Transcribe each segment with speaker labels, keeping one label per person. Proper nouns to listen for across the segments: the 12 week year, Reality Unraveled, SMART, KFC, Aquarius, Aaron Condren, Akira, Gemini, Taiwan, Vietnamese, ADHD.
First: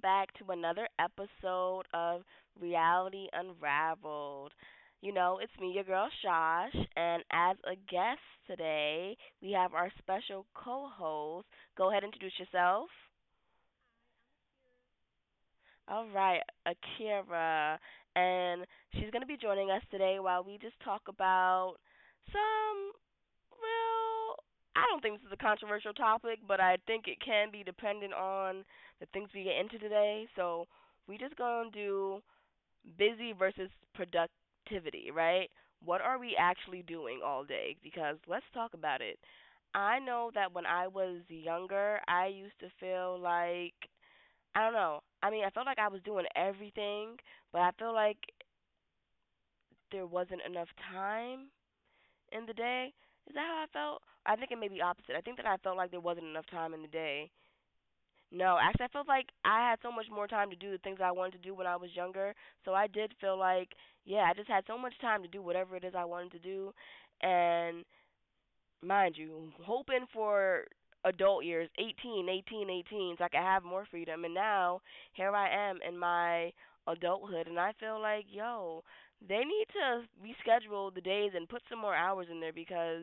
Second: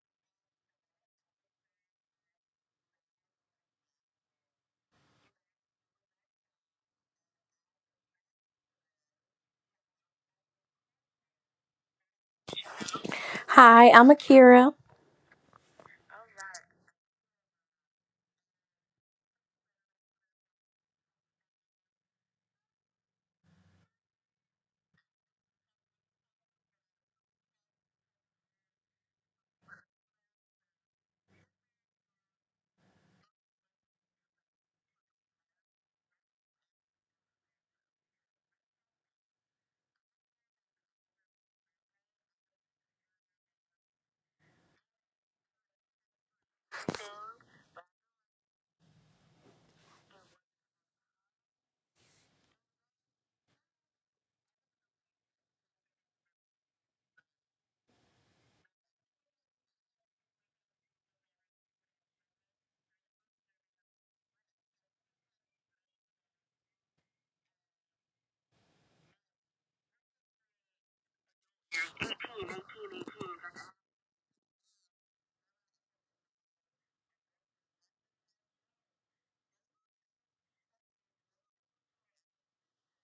Speaker 1: back to another episode of Reality Unraveled. You know, it's me, your girl Shosh, and as a guest today, we have our special co host. Go ahead and introduce yourself.
Speaker 2: Hi, I'm Akira.
Speaker 1: All right, Akira. And she's going to be joining us today while we just talk about some well, I don't think this is a controversial topic, but I think it can be dependent on the things we get into today. So we just gonna do busy versus productivity, right? What are we actually doing all day? Because let's talk about it. I know that when I was younger, I used to feel like I don't know. I mean, I felt like I was doing everything, but I feel like there wasn't enough time in the day. Is that how I felt? I think it may be opposite. I think that I felt like there wasn't enough time in the day. No, actually, I felt like I had so much more time to do the things I wanted to do when I was younger. So I did feel like, yeah, I just had so much time to do whatever it is I wanted to do. And mind you, hoping for adult years, 18, 18, 18, so I could have more freedom. And now here I am in my adulthood, and I feel like, yo, they need to reschedule the days and put some more hours in there because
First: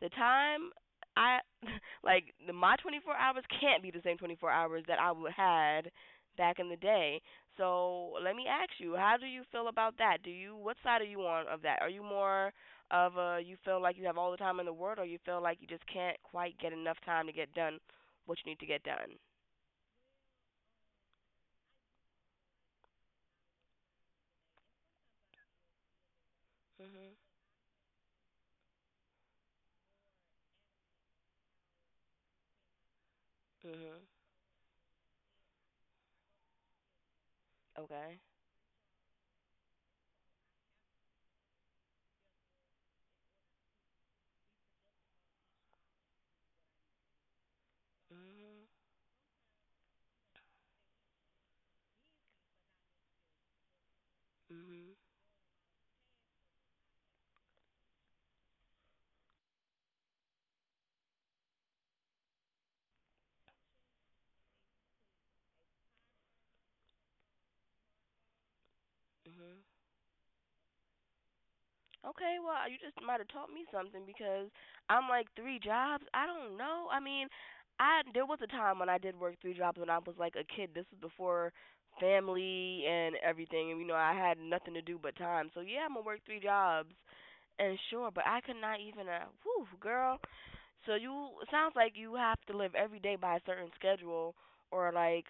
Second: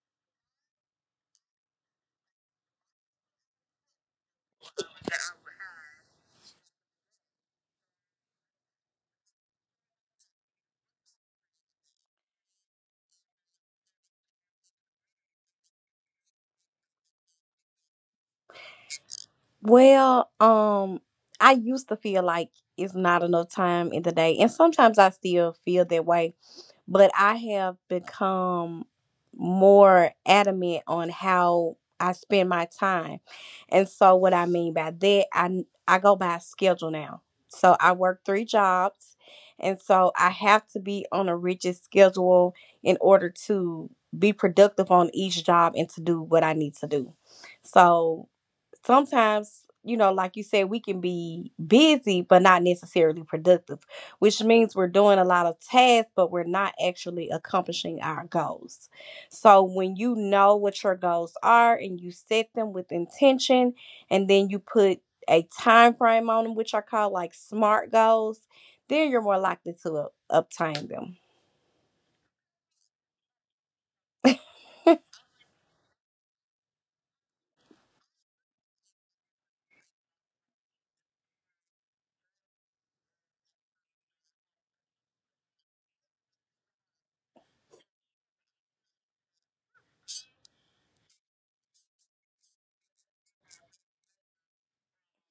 Speaker 1: the time I like the, my 24 hours can't be the same 24 hours that I would had back in the day. So let me ask you, how do you feel about that? Do you What side are you on of that? Are you more of you feel like you have all the time in the world, or you feel like you just can't quite get enough time to get done what you need to get done.
Speaker 2: Well, um, I used to feel like it's not enough time in the day, and sometimes I still feel that way. But
Speaker 1: Mhm.
Speaker 2: I have become more adamant on how I spend my time. And
Speaker 1: Mhm.
Speaker 2: so what I mean by that, I go by a schedule now. So I
Speaker 1: Okay.
Speaker 2: work three jobs, and so I have to be on a rigid schedule in order to be productive on each job and to do what I need to do. So
Speaker 1: Mhm.
Speaker 2: sometimes, you know, like you said, we can be busy but not necessarily productive, which means we're
Speaker 1: Mhm.
Speaker 2: doing a lot of tasks but we're not actually accomplishing our goals. So when you know what your goals are and you set them with intention, and then you put a time frame on them, which are called like smart goals, then you're more
Speaker 1: Mhm.
Speaker 2: likely to obtain them.
Speaker 1: Okay, well, you just might have taught me something because I'm like, three jobs, I don't know. I mean, I there was a time when I did work three jobs when I was like a kid. This was before family and everything, and you know I had nothing to do but time. So yeah, I'm gonna work three jobs, and sure, but I could not even. Whew, girl. So you it sounds like you have to live every day by a certain schedule, or like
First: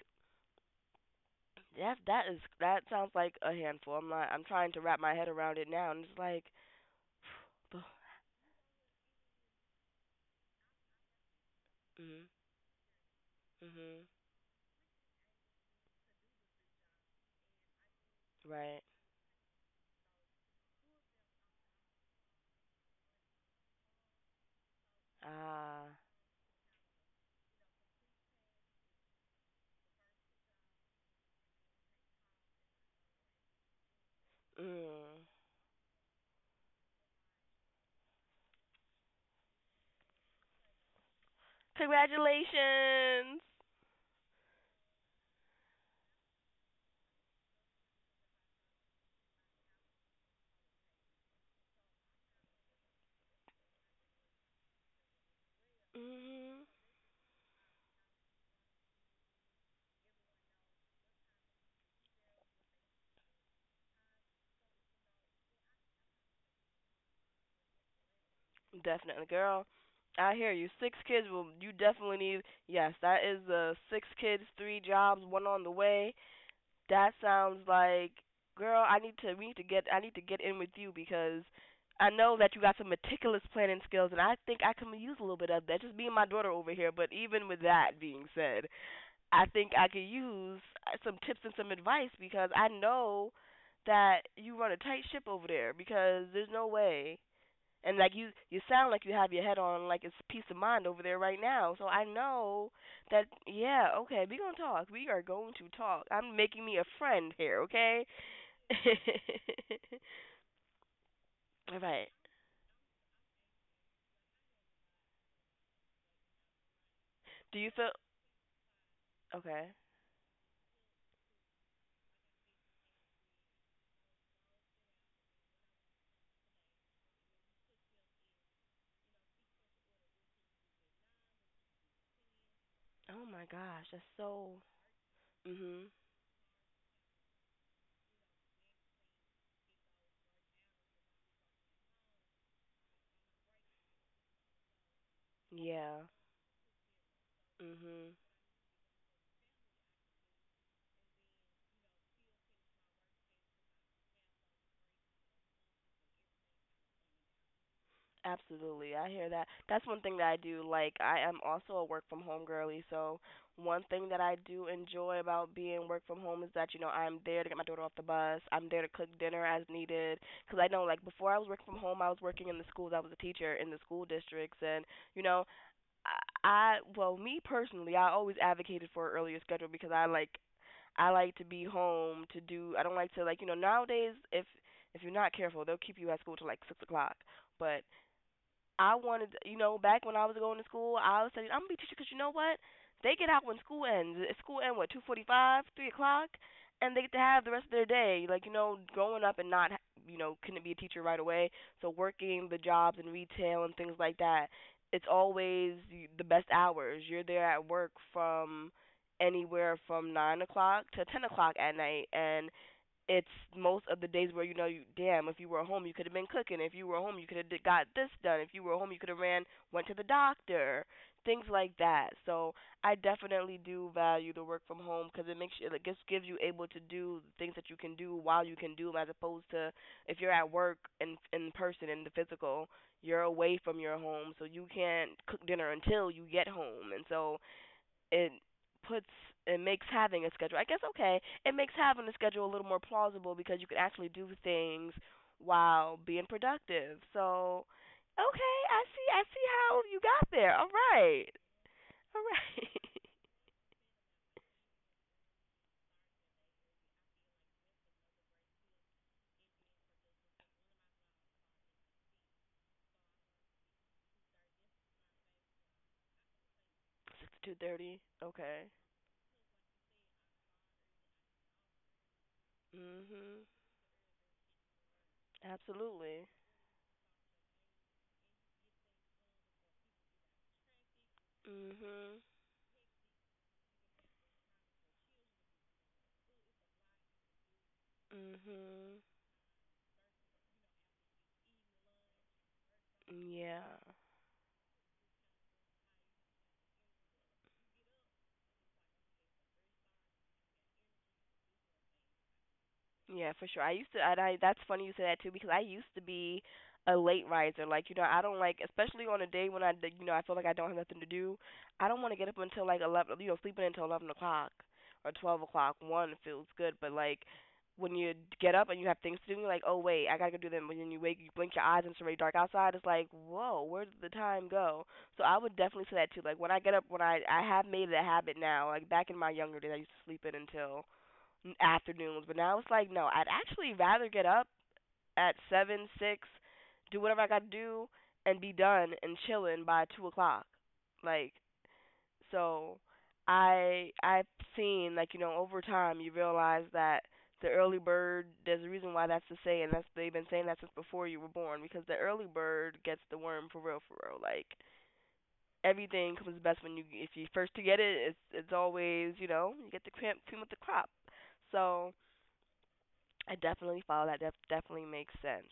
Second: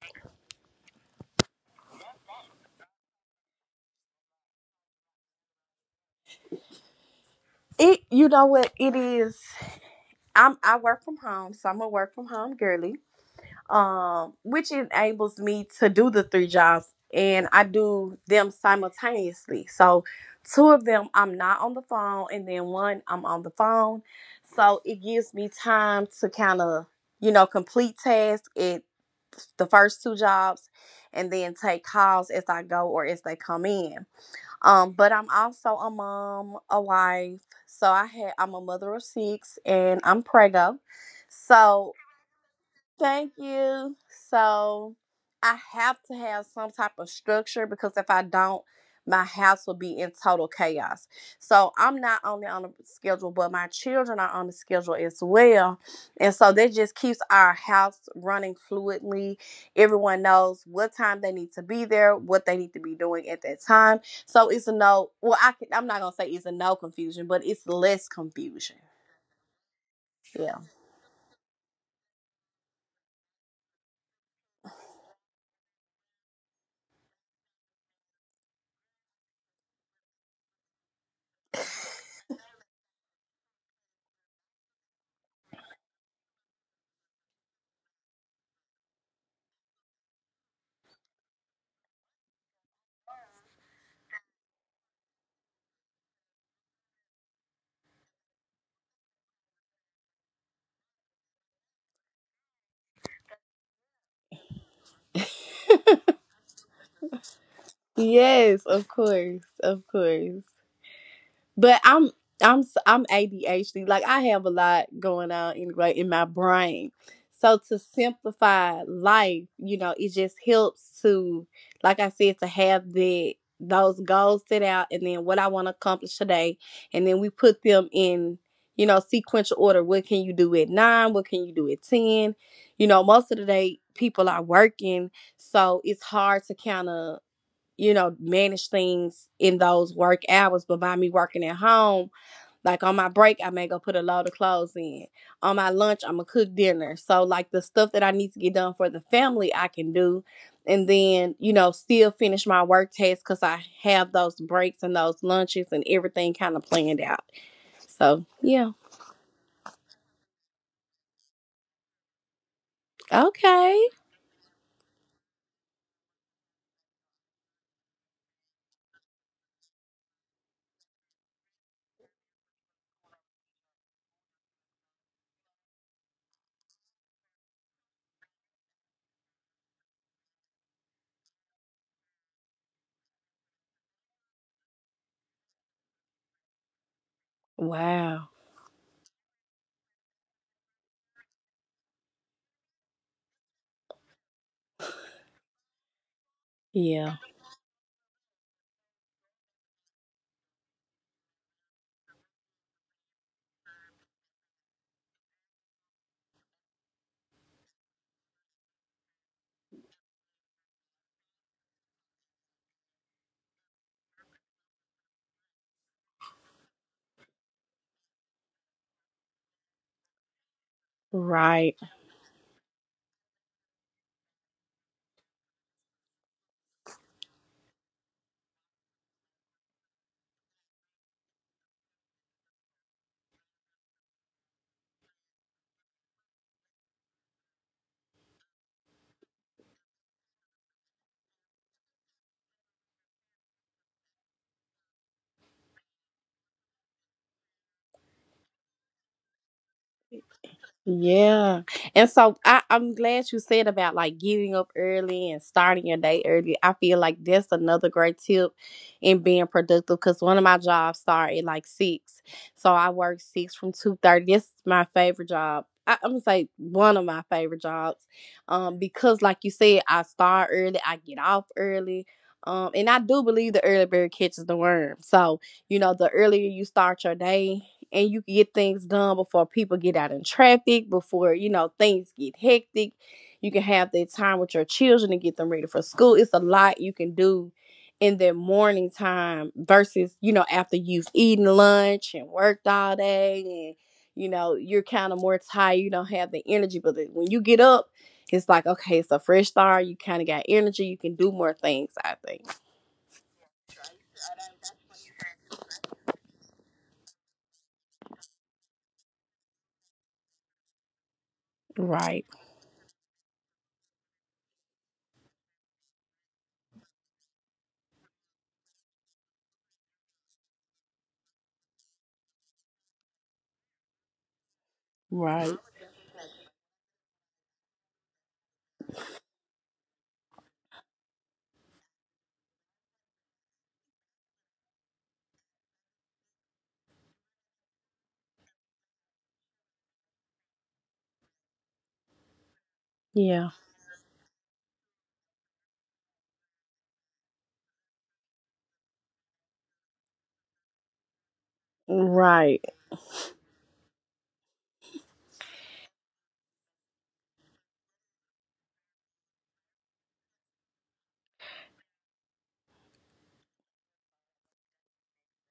Speaker 1: that. That is That sounds like a handful. I'm not. I'm trying to wrap my head around it now, and it's like. But
Speaker 2: It You know what it is, I work from home, so I'm a work
Speaker 1: Mhm.
Speaker 2: from home girly.
Speaker 1: Mhm.
Speaker 2: Which enables me to do the three jobs, and I do them
Speaker 1: Right.
Speaker 2: simultaneously. So, two of them I'm not on the phone, and then one I'm on the phone. So, it gives me
Speaker 1: Ah.
Speaker 2: time to kind of, you know, complete tasks at the first two jobs and then take calls as I go or as they come in. But
Speaker 1: Mm.
Speaker 2: I'm also a mom, a wife. So, I'm a mother of six and I'm preggo. So thank
Speaker 1: Congratulations.
Speaker 2: you. So I have to have some type of structure, because if I don't, my house will be in total chaos. So I'm not only on the schedule, but my children are on the schedule as well. And
Speaker 1: Mhm.
Speaker 2: so that just keeps our house running fluidly. Everyone knows what time they need to be there, what they need to be doing at that time. So it's a no, well, I can, I'm not going to say it's a no confusion, but it's less confusion.
Speaker 1: Definitely, girl. I hear
Speaker 2: Yeah.
Speaker 1: you. Six kids, will you definitely need. Yes, that is the six kids, three jobs, one on the way. That sounds like, girl. I need to. We need to get. I need to get in with you because I know that you got some meticulous planning skills, and I think I can use a little bit of that. Just being my daughter over here, but even with that being said, I think I could use some tips and some advice because I know that you run a tight ship over there because there's no way. And like you sound like you have your head on like it's peace of mind over there right now. So I know that, yeah, okay, we gonna talk. We are going to talk. I'm making me a friend here, okay?
Speaker 2: Yes, of course, of course.
Speaker 1: All
Speaker 2: But
Speaker 1: right.
Speaker 2: I'm ADHD. Like I have a lot going on anyway in my brain.
Speaker 1: Do
Speaker 2: So
Speaker 1: you
Speaker 2: to
Speaker 1: feel
Speaker 2: simplify life,
Speaker 1: okay?
Speaker 2: you know, it just helps to, like I said, to have the those goals set out and then what I want to accomplish today. And then we put them in, you know, sequential order. What can you do at 9? What can you do at 10? You know,
Speaker 1: Oh
Speaker 2: most of
Speaker 1: my
Speaker 2: the day
Speaker 1: gosh, that's
Speaker 2: people are
Speaker 1: so.
Speaker 2: working. So
Speaker 1: Mhm.
Speaker 2: it's hard to kind of, manage things in those work hours. But by me working at home, like on my break, I may go put a load of clothes in. On my
Speaker 1: Yeah.
Speaker 2: lunch, I'm gonna cook dinner. So like the stuff that
Speaker 1: Mhm.
Speaker 2: I need to get done for the family, I can do. And then, you know, still finish my work tasks because I have those breaks and those lunches and everything kind of planned out. So, yeah.
Speaker 1: Absolutely. I hear that. That's one thing that I do like. I am also a work from home girly, so one
Speaker 2: Okay.
Speaker 1: thing that I do enjoy about being work from home is that, you know, I'm there to get my daughter off the bus. I'm there to cook dinner as needed. Cause I know like before I was working from home, I was working in the schools. I was a teacher in the school districts, and, you know, I well, me personally, I always advocated for an earlier schedule because I like to be home to do. I don't like to, like, you know, nowadays, if you're not careful, they'll keep you at school till like 6 o'clock. But
Speaker 2: Wow.
Speaker 1: I wanted, you know, back when I was going to school, I was saying I'm gonna be a teacher because you know what? They get out when school ends. School ends, what, 2:45, 3 o'clock, and they get
Speaker 2: Yeah.
Speaker 1: to have the rest of their day. Like, growing up, and not, couldn't be a teacher right away. So working the jobs in retail and things like that, it's always the best hours. You're there at work from anywhere from 9 o'clock to 10 o'clock at night, and it's most of the days where, you know, you damn, if you were home you could have been cooking, if you were home you could have got this done, if you were home you could have ran, went to the doctor, things like
Speaker 2: Right.
Speaker 1: that. So I definitely do value the work from home because it just gives you able to do things that you can do while you can do them, as opposed to if you're at work in person, in the physical, you're away from your home so you can't cook dinner until you get home. And so it puts it makes having a schedule, I guess. Okay, it makes having a schedule a little more plausible because you can actually do things while being productive. So okay, I see how you got there. All right,
Speaker 2: Yeah. And
Speaker 1: all
Speaker 2: so I'm
Speaker 1: right.
Speaker 2: glad you said about like getting up early and starting your day early. I feel like that's another great tip in being productive, because one of my jobs start at like six. So I work six from 2:30. This is my favorite job. I'm gonna say one of my
Speaker 1: Six to two
Speaker 2: favorite
Speaker 1: thirty.
Speaker 2: jobs.
Speaker 1: Okay.
Speaker 2: Because like you said, I start early, I get off early. And I do
Speaker 1: Mhm.
Speaker 2: believe the early bird catches the worm. So, you know, the
Speaker 1: Absolutely.
Speaker 2: earlier you start your day, and you can get things done before people get out in traffic, before, you know, things
Speaker 1: Mhm.
Speaker 2: get hectic. You can have that time with your children and get them ready for school. It's a lot you can do in that morning
Speaker 1: Mhm.
Speaker 2: time versus, you know, after you've eaten lunch and worked all
Speaker 1: Yeah.
Speaker 2: day, and you know you're kind of more tired. You don't have the energy, but when you get up, it's like okay, it's a fresh start. You kind of got energy. You can do more things, I think.
Speaker 1: Yeah, for sure. I used to, and I that's funny you say that too because I used to be a late riser. Like, you know, I don't like, especially on a day when I d- you know I feel like I don't have nothing to do. I don't want to get
Speaker 2: Right.
Speaker 1: up until like 11, you know, sleeping until 11 o'clock or 12 o'clock. One feels good, but like when you get up and you have things to do, you're like, oh wait, I gotta go do them. When you wake, you blink your eyes and it's already dark outside. It's like, whoa, where did the time go? So I would
Speaker 2: Right.
Speaker 1: definitely say that too. Like when I get up, when I have made it a habit now. Like back in my younger days, I used to sleep in until afternoons, but now it's like, no, I'd actually rather get up at seven, six, do whatever I gotta do, and be done and chilling by 2 o'clock. Like, so,
Speaker 2: Yeah.
Speaker 1: I've seen like, you know, over time you realize that the early bird, there's a reason why that's the saying, that's they've been saying that since before you were born because the early
Speaker 2: Right.
Speaker 1: bird gets the worm, for real, for real. Like, everything comes best when you, if you first to get it, it's always, you know, you get the cream, cream with the crop. So I definitely follow that. Definitely makes sense.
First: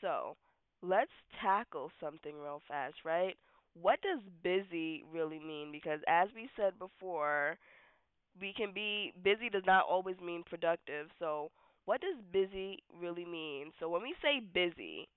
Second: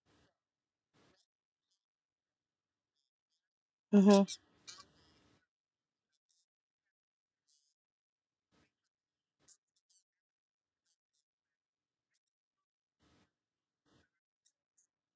Speaker 1: So let's tackle something real fast, right? What does
Speaker 2: hmm
Speaker 1: busy really mean? Because as we said before, we can be busy does not always mean productive. So what does busy really mean? So when we say busy,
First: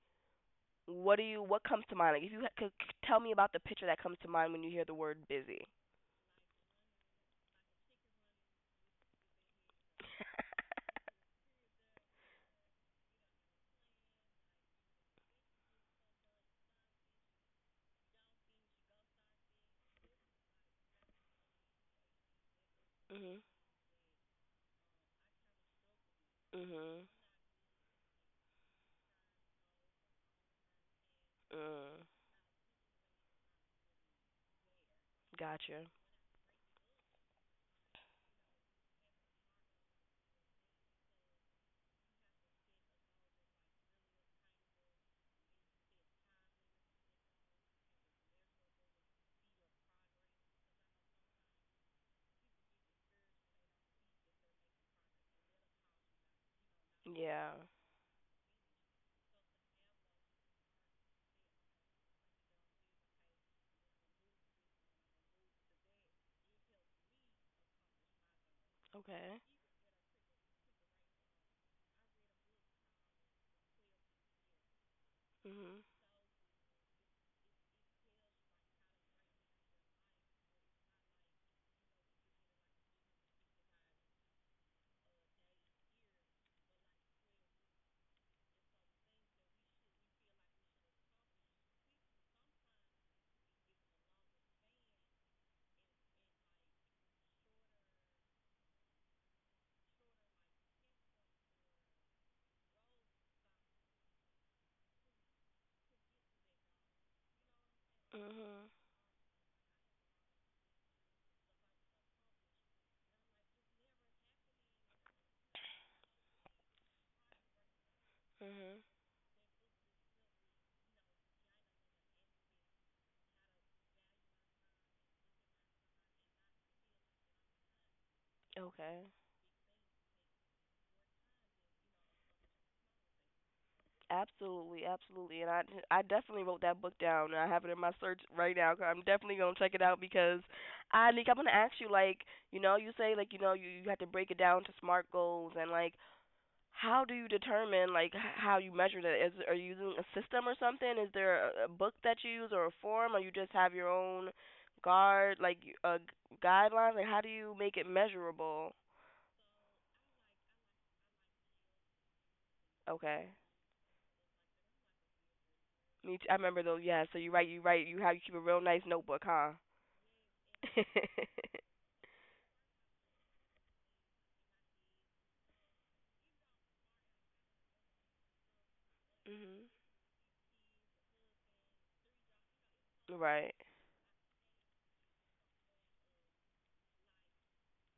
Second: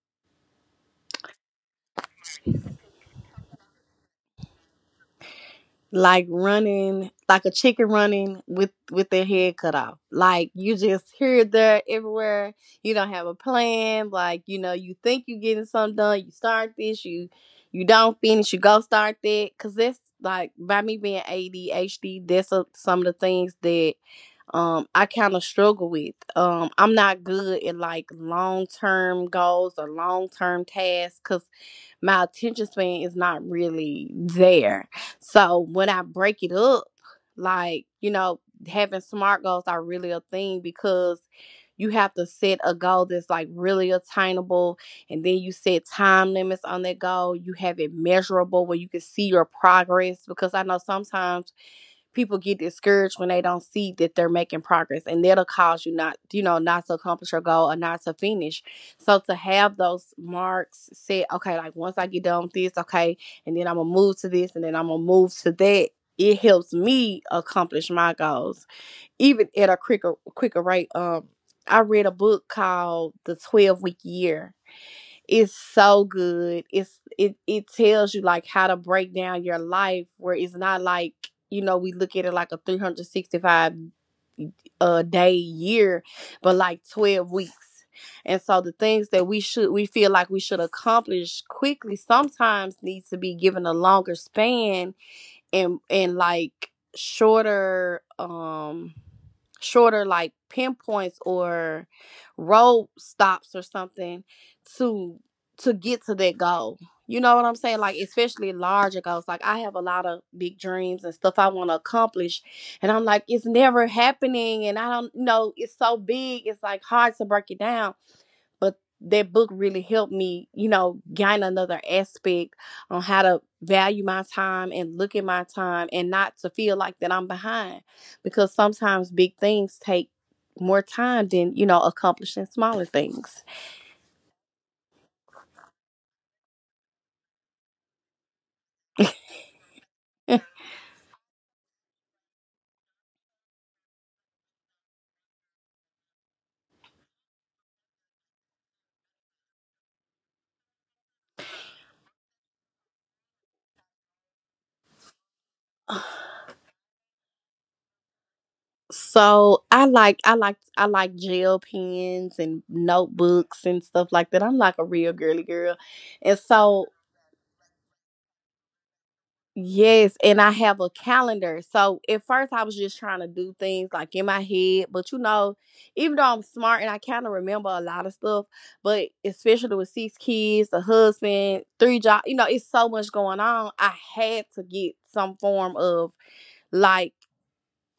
Speaker 1: what do you what comes to mind? Like, if you ha- could c- tell me about the picture that comes to mind when you hear the word busy.
Speaker 2: like running like a chicken running with their head cut off. Like you just here there everywhere, you don't have a plan. Like, you know, you think you're getting something done, you start this, you don't finish, you go start that, because that's like by me being ADHD, some of the
Speaker 1: Mhm.
Speaker 2: things that I kind of struggle with. I'm
Speaker 1: Mhm.
Speaker 2: not good at like long-term goals or long-term tasks, because
Speaker 1: Mm.
Speaker 2: my attention span is not really there. So
Speaker 1: Gotcha.
Speaker 2: when I break it up, like, you know, having smart goals are really a thing, because you have to set a goal that's like really attainable, and then you set time limits on that goal. You have it measurable where you can see your progress, because I know sometimes people get discouraged when they don't see that they're making progress, and that'll cause you not, you know, not to accomplish your
Speaker 1: Yeah.
Speaker 2: goal or not to finish. So to have those marks set, okay, like once I get done with this, okay, and then I'm gonna move to this, and then I'm gonna move to that, it helps me accomplish my goals
Speaker 1: Okay.
Speaker 2: even at a quicker rate. I read a book called The 12 Week Year. It's
Speaker 1: Mhm.
Speaker 2: so good. It tells you like how to break down your life, where it's not like, you know, we look at it like a 365 day year, but like 12 weeks. And so the things that we should, we feel like we should accomplish quickly, sometimes needs to be given a longer span, and like shorter, shorter like pinpoints or road stops or something to get to that goal. You know what I'm saying? Like especially
Speaker 1: Mhm.
Speaker 2: larger goals. Like I have a lot of big dreams and stuff I want to accomplish, and I'm like, it's never happening, and I don't know, it's so big, it's like hard to break it down. But
Speaker 1: Mhm.
Speaker 2: that book really helped me, you know, gain another aspect on how to value my time and look at my time, and not to feel like that I'm behind, because
Speaker 1: Okay.
Speaker 2: sometimes big things take more time than, you know, accomplishing smaller things.
Speaker 1: Absolutely, absolutely. And I definitely wrote that book down and I have it in my search right now. I'm definitely going to check it out because I think I'm going to ask you, like, you know, you say like, you have to break it down to SMART goals and like, how do you determine like how you measure that? Is are you using a system or something? Is there a book that you use, or a form, or you just have your own guard like uh guidelines? Like, how do you make it measurable?
Speaker 2: So I like gel pens and
Speaker 1: Okay.
Speaker 2: notebooks and stuff like that. I'm like a real girly girl.
Speaker 1: Me too. I
Speaker 2: And
Speaker 1: remember though.
Speaker 2: so
Speaker 1: Yeah. So you keep a real nice notebook, huh?
Speaker 2: yes, and I have a calendar. So at first I was just trying to do things like in my head, but you know, even though I'm smart and I kind of remember a lot of stuff, but
Speaker 1: Mhm.
Speaker 2: especially with six kids, the husband, three jobs, you know, it's so much going
Speaker 1: Right.
Speaker 2: on. I had to get some form of like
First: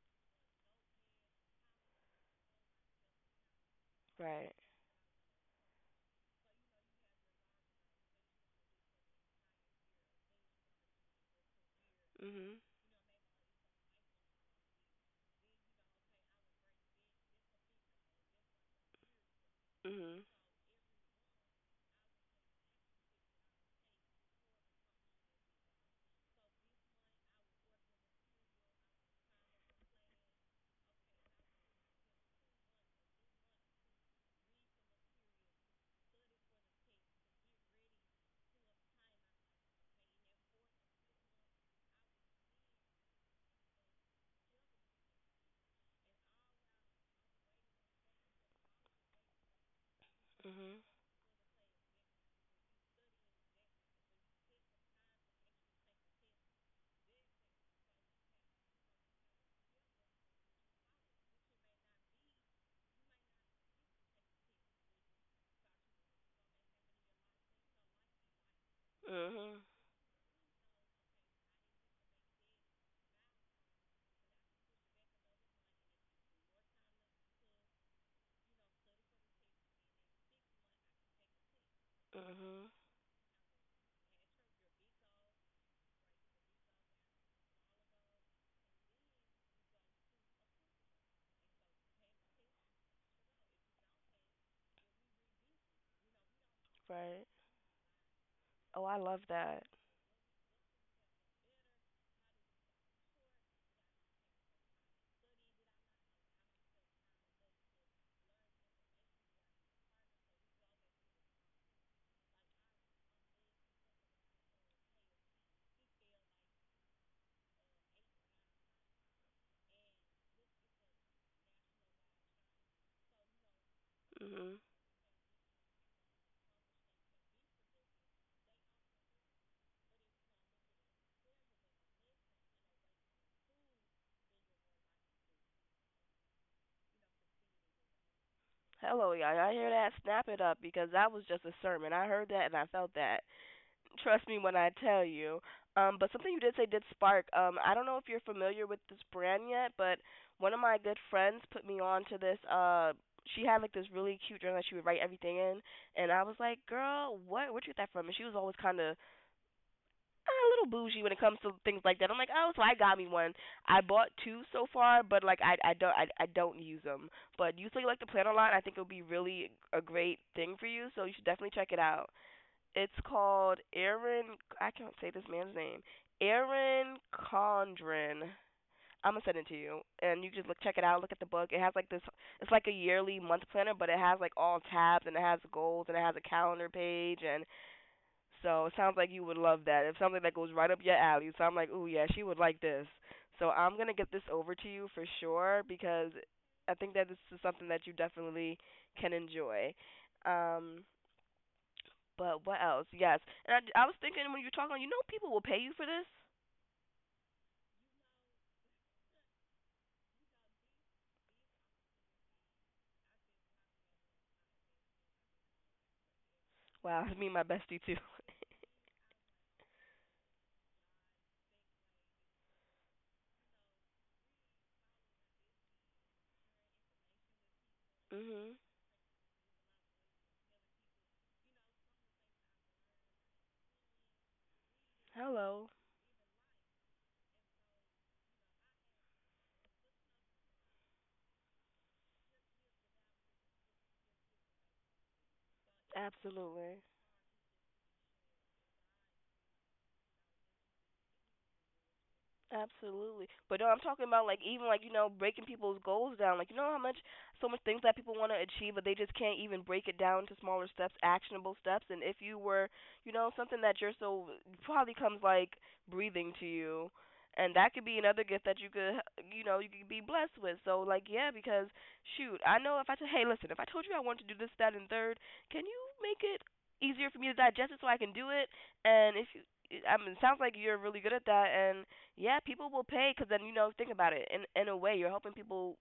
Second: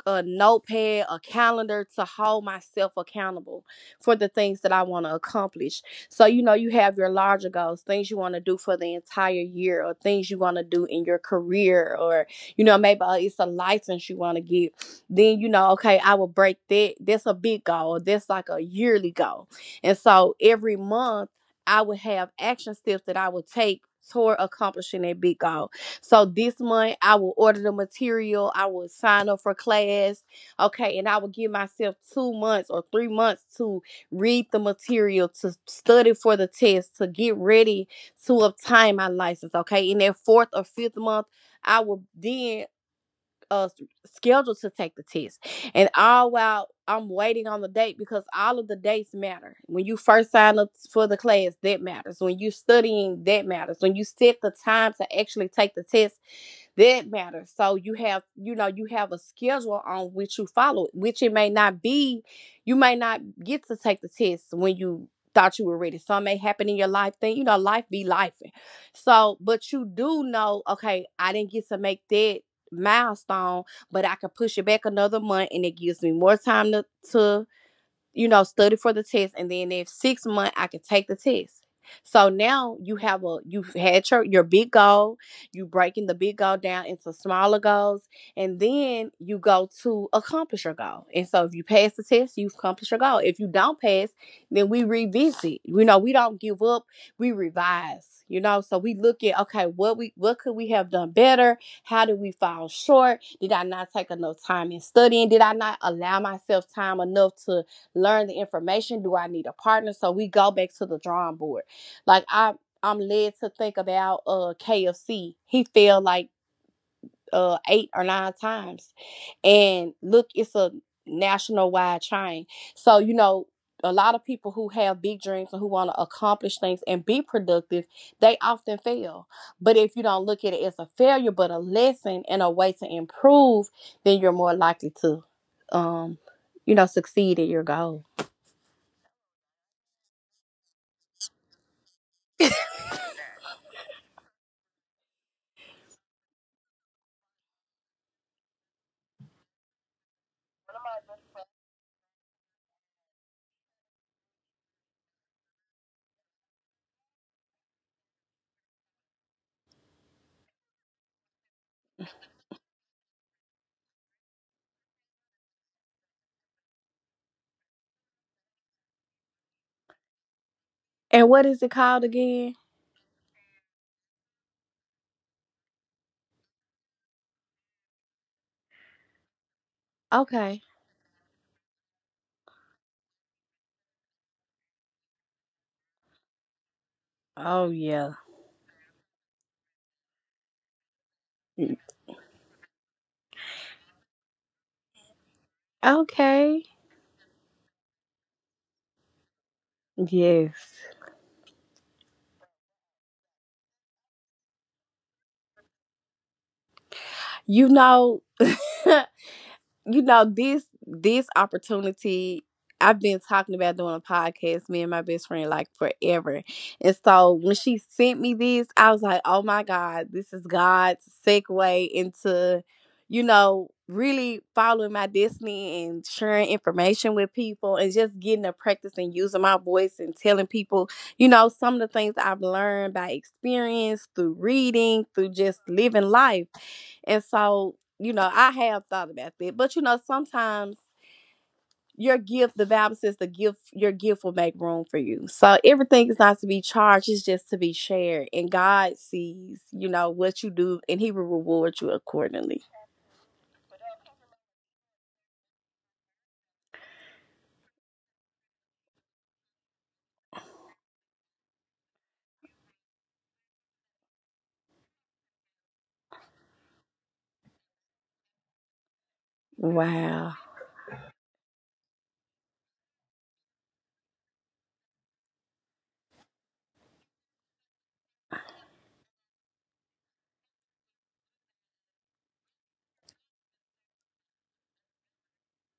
Speaker 2: a notepad, a calendar to hold myself accountable for the
Speaker 1: Right.
Speaker 2: things that I want to accomplish. So, you know, you have your larger goals, things you want to do for the entire year, or things you want to do in your career, or,
Speaker 1: Mhm.
Speaker 2: you know, maybe it's a license you want to get. Then, you know, okay, I will break that. That's a big goal. That's like a yearly goal. And
Speaker 1: Mhm.
Speaker 2: so every month, I would have action steps that I would take toward accomplishing that big goal. So this month I will order the material, I will sign up for class, okay, and I will give myself 2 months or 3 months to read the material, to study for the test, to get ready to obtain my license, okay? In that fourth or fifth month, I will then uh schedule to take the test, and all while I'm waiting on the date, because all of the dates matter. When you first sign up
Speaker 1: Mhm.
Speaker 2: for the class, that matters. When you studying, that matters. When you set the time to actually take the test, that matters. So you have, you know, you have a schedule on which you follow, which it may not be, you may not get to take the test when you thought you were ready. Something may happen in your life thing, you know, life be life. So
Speaker 1: Mhm.
Speaker 2: but you do know, okay, I didn't get to make that milestone, but I can push it back another month, and it gives me more time to study for the test, and then if 6 months I can take the test. So
Speaker 1: Mhm.
Speaker 2: now you have a, you've had your big goal, you breaking the big goal down into smaller goals, and then you go to accomplish your goal. And so if you pass the test, you've accomplished your goal. If you don't pass, then we revisit. You know, we don't give up,
Speaker 1: Right.
Speaker 2: we revise, you know. So
Speaker 1: Oh,
Speaker 2: we
Speaker 1: I love
Speaker 2: look at
Speaker 1: that.
Speaker 2: okay, what we, what could we have done better? How did we fall short? Did I not take enough time in studying? Did I not allow myself time enough to learn the information? Do I need a partner? So we go back to the drawing board. Like i i'm led to think about KFC. He failed like 8 or 9 times, and look, it's a national wide chain. So you know, a lot of people
Speaker 1: Mhm.
Speaker 2: who have big dreams and who want to accomplish things and be productive, they often fail. But if you don't look at it as a failure but a lesson and a way to improve, then you're more likely to um you know, succeed at your goal.
Speaker 1: Hello, y'all. Y'all hear that? Snap it up because that was just a sermon. I heard that and I felt that. Trust me when I tell you. But something you did say did spark. I don't know if you're familiar with this brand yet, but one of my good friends put me on to this. She had like this really cute journal that she would write everything in, and I was like, "Girl, what? Where'd you get that from?" And she was always kind of a little bougie when it comes to things like that. I'm like, oh, so I got me one. I bought two so far, but like I don't I don't use them. But you say you like to plan a lot. I think it'll be really a great thing for you. So you should
Speaker 2: And what
Speaker 1: definitely
Speaker 2: is
Speaker 1: check
Speaker 2: it
Speaker 1: it
Speaker 2: called
Speaker 1: out.
Speaker 2: again?
Speaker 1: It's called Aaron. I can't say this man's name. Aaron Condren. I'm gonna send it to you, and you just look
Speaker 2: Okay.
Speaker 1: check it out. Look at the book. It has like this. It's like a yearly month planner, but it has like all tabs, and it has goals, and it has a calendar page, and
Speaker 2: Oh yeah.
Speaker 1: so it sounds like you would love that. It's something that goes right up your alley. So I'm like, ooh, yeah, she would like this. So I'm gonna get this over to you for sure because
Speaker 2: Okay.
Speaker 1: I think that this is something that you definitely can enjoy.
Speaker 2: Yes.
Speaker 1: Um, but what else? Yes, and I was thinking when you're talking, you know, people will pay you for this.
Speaker 2: You know, you know, this opportunity, I've been talking about doing a podcast, me and my best friend, like forever. And
Speaker 1: Wow, me and
Speaker 2: so
Speaker 1: my
Speaker 2: when she
Speaker 1: bestie too.
Speaker 2: sent me this, I was like, oh my God, this is God's segue into, you know, really following my destiny and sharing information with people and just getting to
Speaker 1: Mhm.
Speaker 2: practice and using my voice and telling people, you know, some of the things I've learned by experience, through reading, through just
Speaker 1: Hello.
Speaker 2: living life. And so, you know, I have thought about that. But you know, sometimes your gift, the Bible says the gift, your gift will make room for you. So everything is not to be
Speaker 1: Absolutely.
Speaker 2: charged, it's just to be shared. And God sees, you know, what you do, and He will reward you accordingly.
Speaker 1: Absolutely. But no, I'm talking about like even like, you know, breaking people's goals down. Like you know how much so much things that people want to achieve but they just can't even break it down to smaller steps, actionable steps. And if you were, you know, something that you're so probably comes like breathing to you. And that could be another gift that you could, you know, you could be
Speaker 2: Wow.
Speaker 1: blessed with. So like, yeah, because shoot, I know if I said, hey, listen, if I told you I wanted to do this, that, and third, can you make it easier for me to digest it so I can do it? And if you, I mean, it sounds like you're really good at that, and yeah, people will pay because then you know, think about it. In a way, you're helping people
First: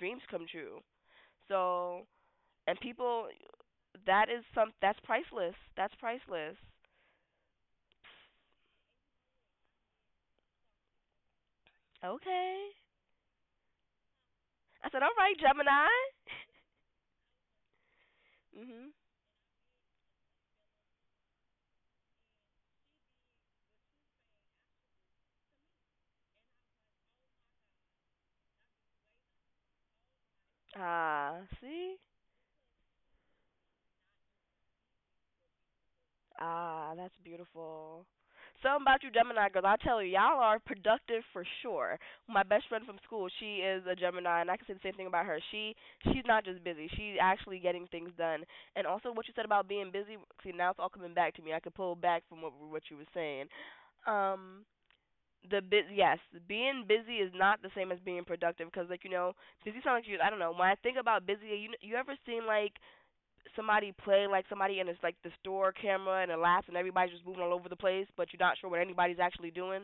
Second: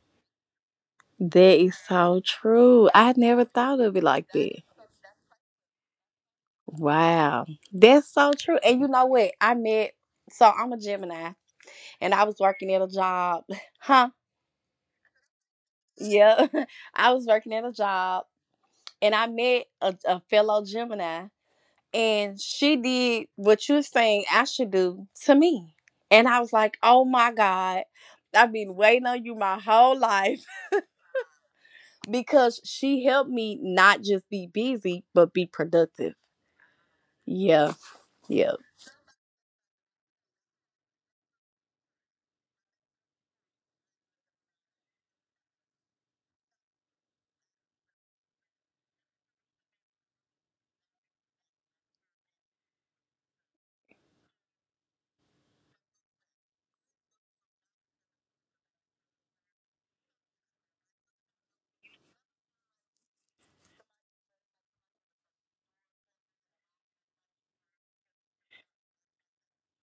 Speaker 1: dreams come true.
Speaker 2: That is
Speaker 1: So,
Speaker 2: so
Speaker 1: and
Speaker 2: true. I
Speaker 1: people,
Speaker 2: never thought of it
Speaker 1: that
Speaker 2: like
Speaker 1: is
Speaker 2: that.
Speaker 1: some that's priceless. That's priceless.
Speaker 2: Wow. That's so true. And you know what? I met, so I'm a Gemini, and I was
Speaker 1: Okay.
Speaker 2: working at a job. Huh?
Speaker 1: I said, all right, Gemini.
Speaker 2: Yeah. I was working at a job
Speaker 1: Mhm.
Speaker 2: and I met a fellow Gemini, and she did what you're saying I should do to me. And I was like, oh my God, I've been waiting on you my whole life,
Speaker 1: Ah, see.
Speaker 2: because she helped me not just be busy, but be productive.
Speaker 1: Ah, that's
Speaker 2: Yeah,
Speaker 1: beautiful.
Speaker 2: yeah,
Speaker 1: Something about you Gemini girls. I tell you, y'all are productive for sure. My best friend from school, she is a Gemini, and I can say the same thing about her. She's not just busy; she's actually getting things done. And also, what you said about being busy, see, now it's all coming back to me. I could pull back from what you were saying. Um, yes, being busy is not the same as being productive because, like you know, busy sounds like you. I don't know. When I think about busy, you ever seen like somebody playing like somebody and it's like the store camera and it laughs and everybody's just moving all over the place, but you're not sure what anybody's actually doing.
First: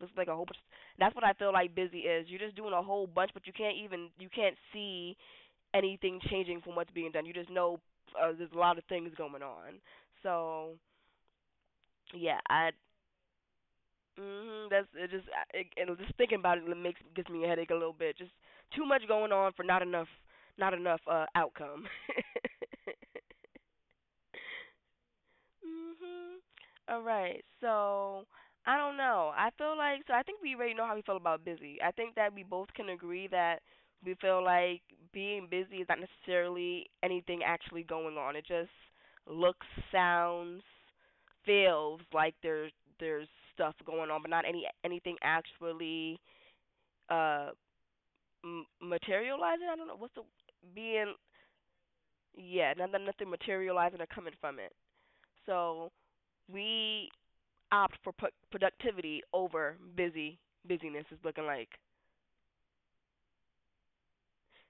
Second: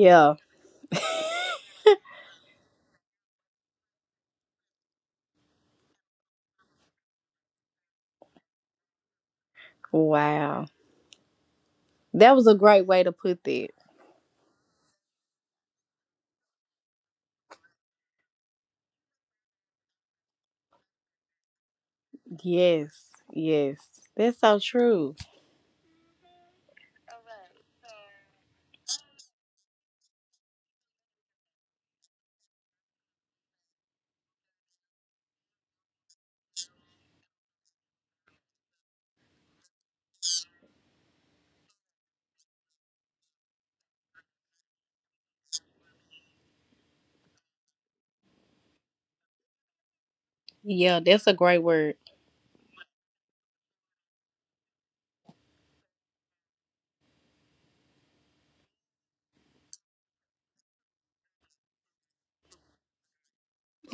Speaker 1: Looks like a whole. Bunch That's what I feel like busy is. You're just doing a whole bunch, but you can't see anything changing from what's being done. You just know there's a lot of things going on.
Speaker 2: Wow.
Speaker 1: So
Speaker 2: That
Speaker 1: yeah,
Speaker 2: was a great way to put that.
Speaker 1: that's it. Just just thinking about it makes gives me a headache a little bit. Just too much going on for not enough outcome.
Speaker 2: Yes, yes. That's so true.
Speaker 1: Mhm. All right. So I don't know. I feel like I think we already know how we feel about busy. I think that we both can agree that we feel like being busy is not necessarily anything actually going on. It just looks, sounds, feels like there's stuff going on, but not any anything actually uh materializing. I don't know what's the
Speaker 2: Yeah,
Speaker 1: being
Speaker 2: that's a great word.
Speaker 1: yeah, nothing materializing or coming from it. So we opt for productivity over busyness is looking like.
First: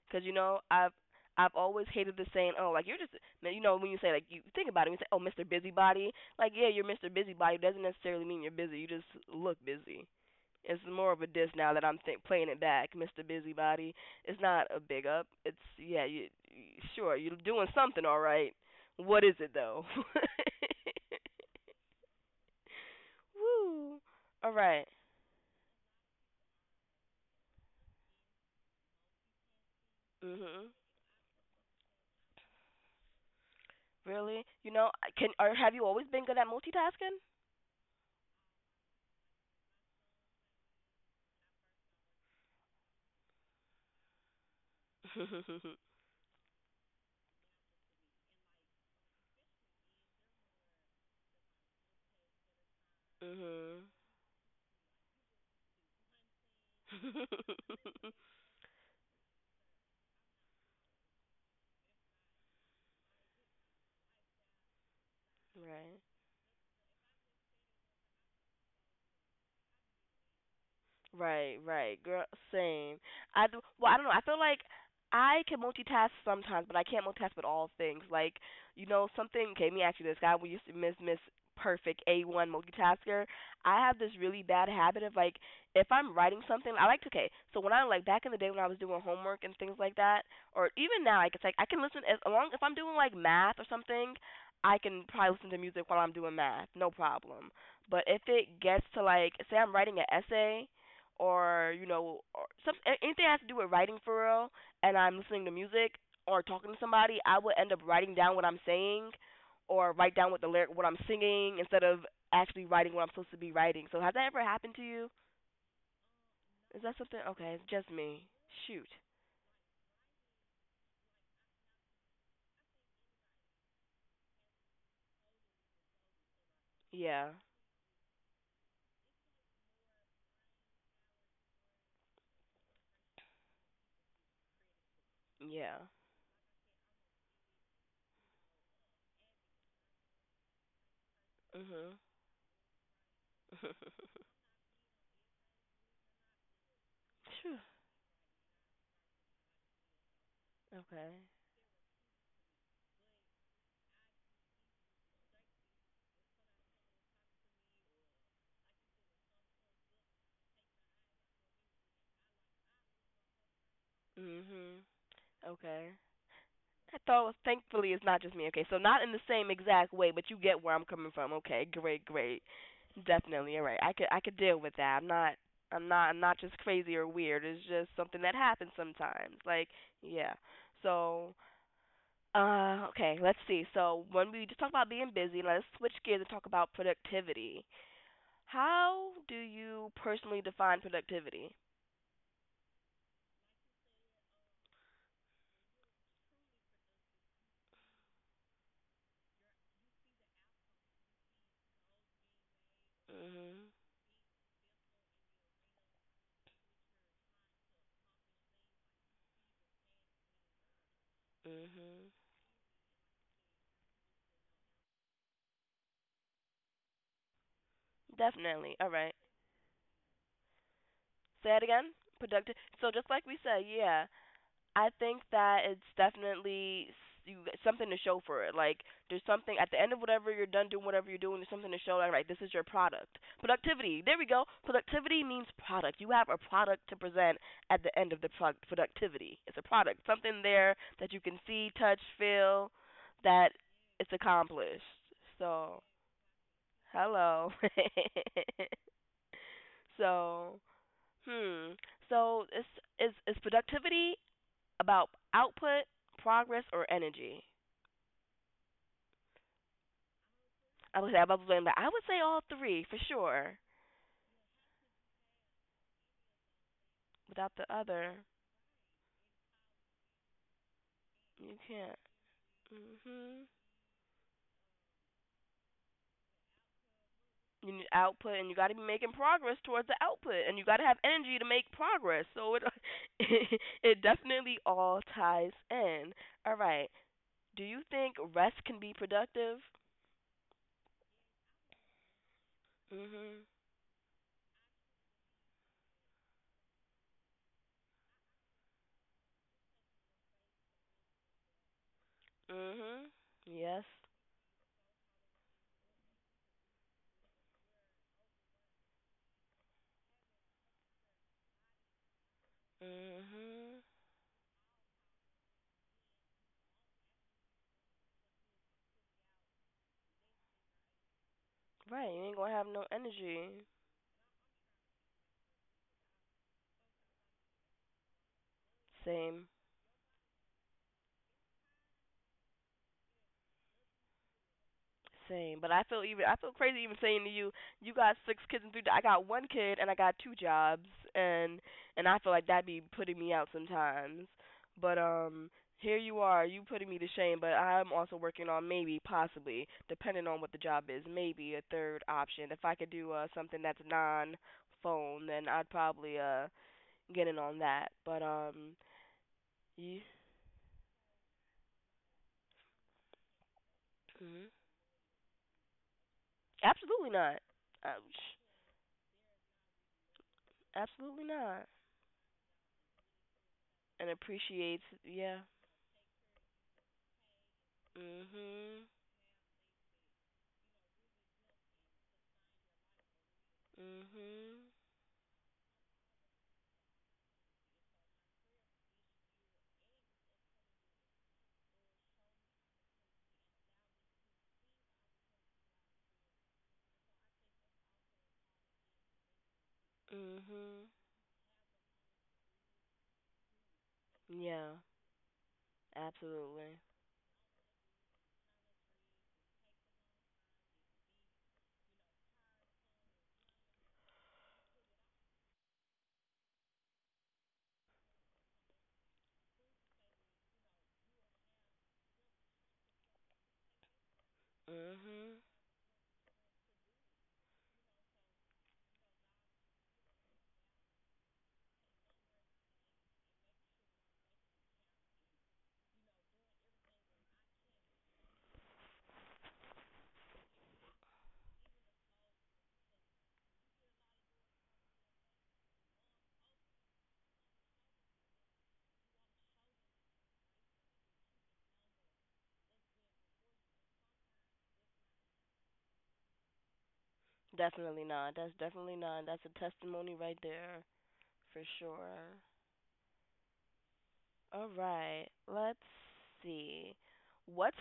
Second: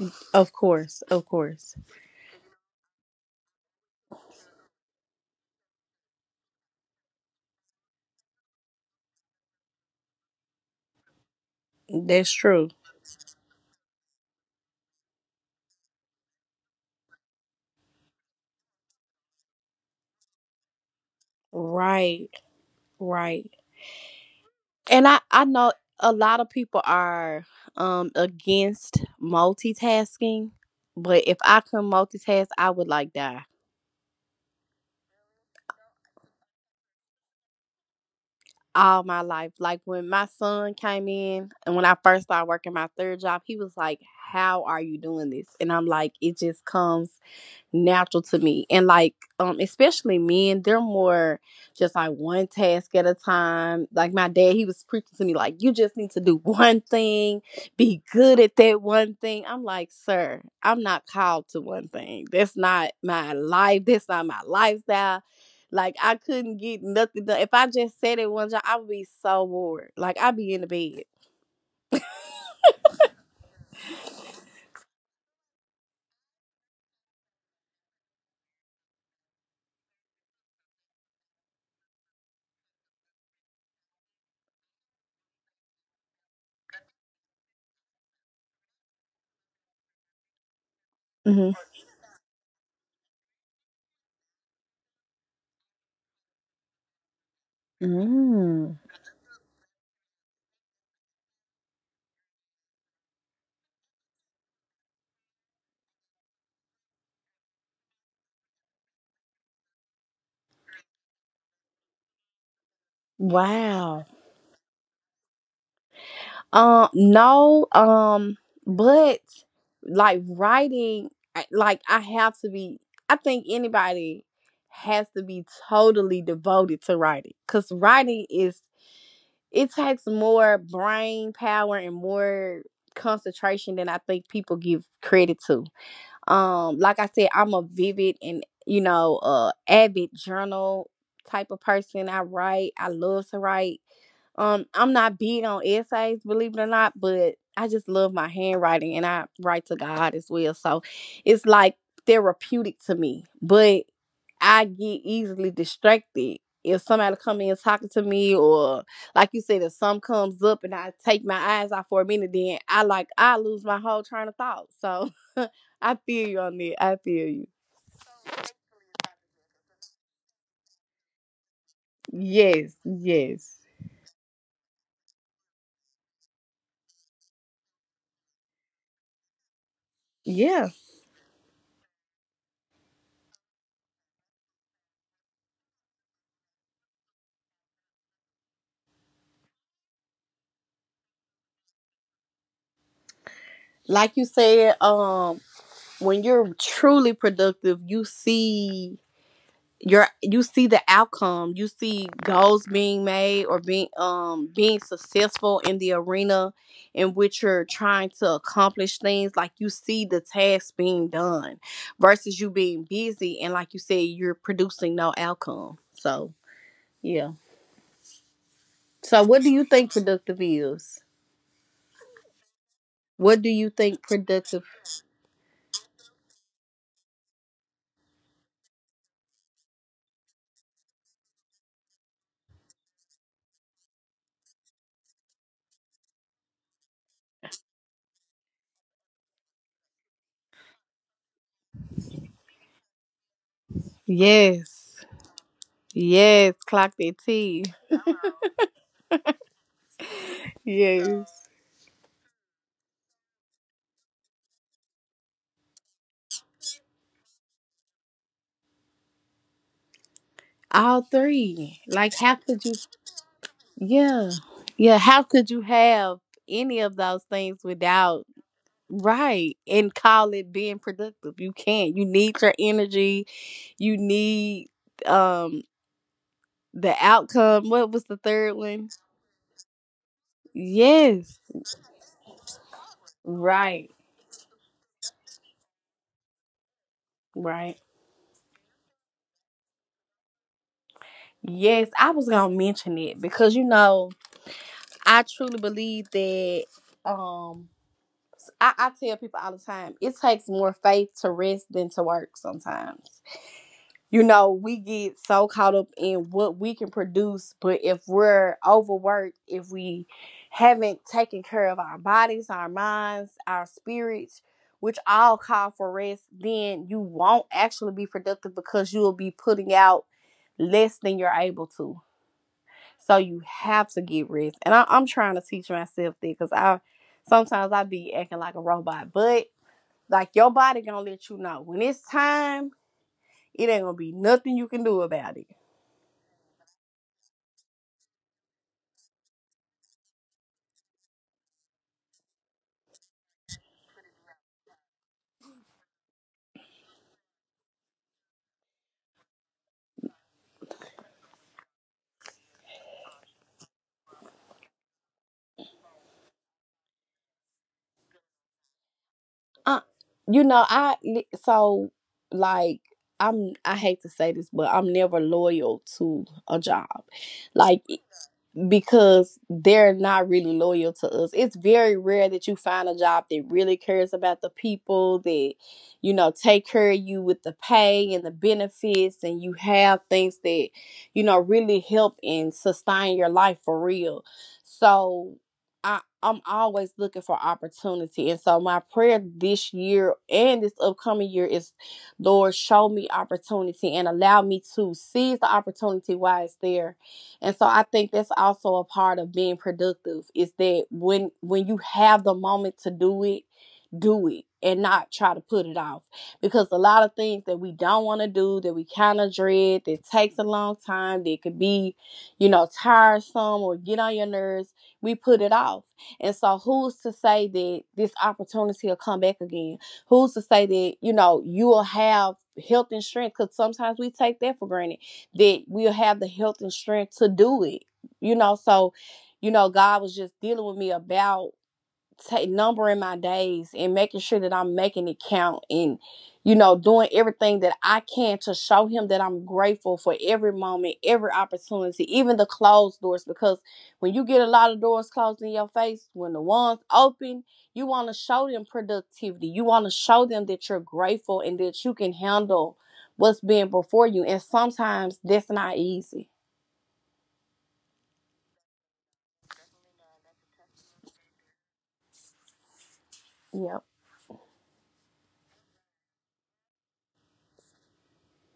Speaker 1: Because you
Speaker 2: Of
Speaker 1: know,
Speaker 2: course, of
Speaker 1: I've
Speaker 2: course.
Speaker 1: always hated the saying, oh, like you're just, you know, when you say like you think about it, when you say, oh, Mr. Busybody, like yeah, you're Mr. Busybody it doesn't necessarily mean you're busy. You just look busy. It's more of a diss now
Speaker 2: That's
Speaker 1: that I'm
Speaker 2: true.
Speaker 1: think, playing it back, Mr. Busybody. It's not a big up. It's yeah, you sure you're doing something all right. What is it though?
Speaker 2: Right, right.
Speaker 1: Woo.
Speaker 2: And
Speaker 1: All
Speaker 2: I
Speaker 1: right.
Speaker 2: know a lot of people are against multitasking, but
Speaker 1: Mhm.
Speaker 2: if I could not multitask, I would like die
Speaker 1: Really? You know, I can or have you always been good at multitasking?
Speaker 2: all my life. Like when my son came in and when I first started working my third job, he was like, "How are you doing this?" And I'm like, "It just comes natural to me." And like, especially men, they're more just like one task at a time. Like my dad,
Speaker 1: Mhm.
Speaker 2: he was preaching to me, like, you just need to do one thing, be good at that one thing. I'm like, sir, I'm not called to one thing. That's not my life. That's not my lifestyle. Like I couldn't
Speaker 1: Right.
Speaker 2: get nothing done. If I just sat at one job, I would be so bored. Like I'd be in the bed.
Speaker 1: Right, right, girl. Same. I do, well, I don't know. I feel like I can multitask sometimes, but I can't multitask with all things. Like, you know, something. Okay, let me ask you this, guy. We used to miss Miss Perfect A one multitasker. I have this really bad habit of like, if I'm writing something, I like to. Okay, so when I like back in the day when I was doing homework and things like that, or
Speaker 2: hmm
Speaker 1: even now, like it's like I can listen as long if I'm doing like math or something. I can probably listen to music while I'm doing math, no problem.
Speaker 2: Mm.
Speaker 1: But if it gets to like, say I'm writing an essay or you know or some anything that has to do with writing for real and I'm listening to music or talking to somebody, I would end up writing down what I'm saying or write down what the lyric what I'm singing instead of actually writing what I'm
Speaker 2: Wow.
Speaker 1: supposed to be writing. So has that ever happened to you? Is
Speaker 2: No,
Speaker 1: that something? Okay, it's just me.
Speaker 2: but
Speaker 1: Shoot.
Speaker 2: like writing, I- like I have to be, I think anybody has to be totally devoted to writing because
Speaker 1: Yeah.
Speaker 2: writing is, it takes more brain power and more concentration than I think people give credit to.
Speaker 1: Yeah.
Speaker 2: Like I said, I'm a vivid and you know, avid journal type of person. I write,
Speaker 1: Mhm.
Speaker 2: I love to write. I'm not big on essays, believe it or not, but I just love my
Speaker 1: Phew.
Speaker 2: handwriting, and I write to God as well. So it's like
Speaker 1: Okay.
Speaker 2: therapeutic to me. But I get easily distracted. If somebody come in talking to me, or like you said, if some comes up and I take my eyes off for a minute, then I like I lose my whole train of thought. So
Speaker 1: Mhm.
Speaker 2: I feel you on
Speaker 1: Okay.
Speaker 2: it. I feel you.
Speaker 1: I So thankfully it's not just me. Okay, so not in the same exact way, but you get where I'm coming from. Okay,
Speaker 2: Yes,
Speaker 1: great, great.
Speaker 2: yes.
Speaker 1: Definitely, all right. I could deal with that. I'm not just crazy or weird. It's just something that happens sometimes. Like,
Speaker 2: Yeah.
Speaker 1: yeah. So, okay, let's see. So when we just talk about being busy, let's switch gears and talk about productivity. How do you personally define productivity?
Speaker 2: Like you said, when you're truly productive, you see you see the outcome. You see goals being made or being
Speaker 1: Mhm.
Speaker 2: being successful in the arena in which you're trying to accomplish things. Like you see the tasks being done versus you being
Speaker 1: Mhm.
Speaker 2: busy, and like you said, you're producing no outcome. So yeah. So what
Speaker 1: Definitely.
Speaker 2: do you
Speaker 1: All right.
Speaker 2: think productive is?
Speaker 1: Say it again. Productive.
Speaker 2: What do
Speaker 1: So
Speaker 2: you
Speaker 1: just like
Speaker 2: think
Speaker 1: we said,
Speaker 2: productive?
Speaker 1: yeah. I think that it's definitely you, something to show for it. Like, there's something at the end of whatever you're done doing, whatever you're doing, there's something to show. Like, right, this is your product. Productivity. There we go. Productivity means product. You have a product to present at the end of the product. Productivity. It's a product. Something there that you can see, touch, feel, that it's
Speaker 2: Yes.
Speaker 1: accomplished.
Speaker 2: Yes.
Speaker 1: So,
Speaker 2: Clock that T.
Speaker 1: hello. So,
Speaker 2: Yes.
Speaker 1: hmm. So, is is productivity about output, progress, or energy?
Speaker 2: All
Speaker 1: I
Speaker 2: three.
Speaker 1: would say
Speaker 2: Like
Speaker 1: about
Speaker 2: how
Speaker 1: blame, but
Speaker 2: could
Speaker 1: I
Speaker 2: you—
Speaker 1: would say all three for
Speaker 2: yeah.
Speaker 1: sure.
Speaker 2: Yeah. How could you have any of those things without—
Speaker 1: Without the other,
Speaker 2: right, and call it being productive? You can't. You
Speaker 1: you
Speaker 2: need your
Speaker 1: can't.
Speaker 2: energy. You
Speaker 1: Mhm.
Speaker 2: need um the outcome. What was the
Speaker 1: You
Speaker 2: third
Speaker 1: need
Speaker 2: one?
Speaker 1: output, and you got to be making progress towards the output, and
Speaker 2: Yes.
Speaker 1: you got to have energy to make progress. So it
Speaker 2: Right.
Speaker 1: it definitely all ties in. All right.
Speaker 2: Right.
Speaker 1: Do you think rest can be productive?
Speaker 2: Yes, I was gonna mention it because you know,
Speaker 1: Mhm.
Speaker 2: I truly believe that um I tell people all the time, it takes more faith to rest than to work sometimes.
Speaker 1: Mhm.
Speaker 2: You know,
Speaker 1: Yes.
Speaker 2: we get so caught up in what we can produce, but if we're overworked, if we haven't taken care of our bodies, our minds, our spirits,
Speaker 1: Mhm.
Speaker 2: which all call for rest, then you won't actually be productive because you will be putting out less than you're able to.
Speaker 1: Right. You ain't
Speaker 2: So
Speaker 1: gonna
Speaker 2: you
Speaker 1: have no
Speaker 2: have to get
Speaker 1: energy.
Speaker 2: rest. And I'm trying to teach myself that because I sometimes I be acting like a robot. But
Speaker 1: Same.
Speaker 2: like your body gonna let you know when it's time. It ain't gonna be nothing you can do about it.
Speaker 1: Same, but I feel even I feel crazy even saying to you, you got 6 kids and three. I got 1 kid and I got 2 jobs, and and I feel like that'd be putting me out sometimes. But here you are, you putting me to shame. But I'm also working on maybe, possibly, depending on what the job is, maybe a third option. If I could do something that's non-phone, then I'd probably get in on that. But
Speaker 2: Uh, you know,
Speaker 1: you,
Speaker 2: I so like I hate to say this, but I'm never
Speaker 1: mm
Speaker 2: loyal to a job. Like
Speaker 1: absolutely not. Ouch,
Speaker 2: because they're not really loyal to us. It's very
Speaker 1: absolutely
Speaker 2: rare
Speaker 1: not.
Speaker 2: that you find a job that really cares about the
Speaker 1: And
Speaker 2: people that
Speaker 1: appreciates,
Speaker 2: you
Speaker 1: yeah.
Speaker 2: know take care of you with the pay and the benefits, and you
Speaker 1: Mhm.
Speaker 2: have things that you know really help and sustain your life for real. So
Speaker 1: Mhm.
Speaker 2: I'm always looking for opportunity. And so my prayer this year and this upcoming year is Lord show me opportunity and allow me to seize the opportunity while it's there. And so I think that's also a part of being productive is that when
Speaker 1: Mhm.
Speaker 2: when you have the moment to do it and not try to
Speaker 1: Yeah,
Speaker 2: put it off. Because a lot of things
Speaker 1: absolutely.
Speaker 2: that we don't want to do, that we kind of dread, that takes a long time, that could be, you know, tiresome or get on your nerves, we put it off. And so who's to say that this opportunity will come back again? Who's to say that, you know, you will have health and strength? Because sometimes we take that for granted that we'll
Speaker 1: Mhm.
Speaker 2: have the health and strength to do it. You know, so you know, God was just dealing with me about take numbering my days and making sure that I'm making it count, and you know doing everything that I can to show him that I'm grateful for every moment, every opportunity, even the closed doors. Because when you get a lot of doors closed in your face, when the ones open, you want to show them productivity. You want to show them that you're grateful and that you can handle what's being before you, and sometimes that's not easy.
Speaker 1: Definitely not. That's definitely not. That's a testimony right there for sure.
Speaker 2: Yep.
Speaker 1: All right. Let's see. What's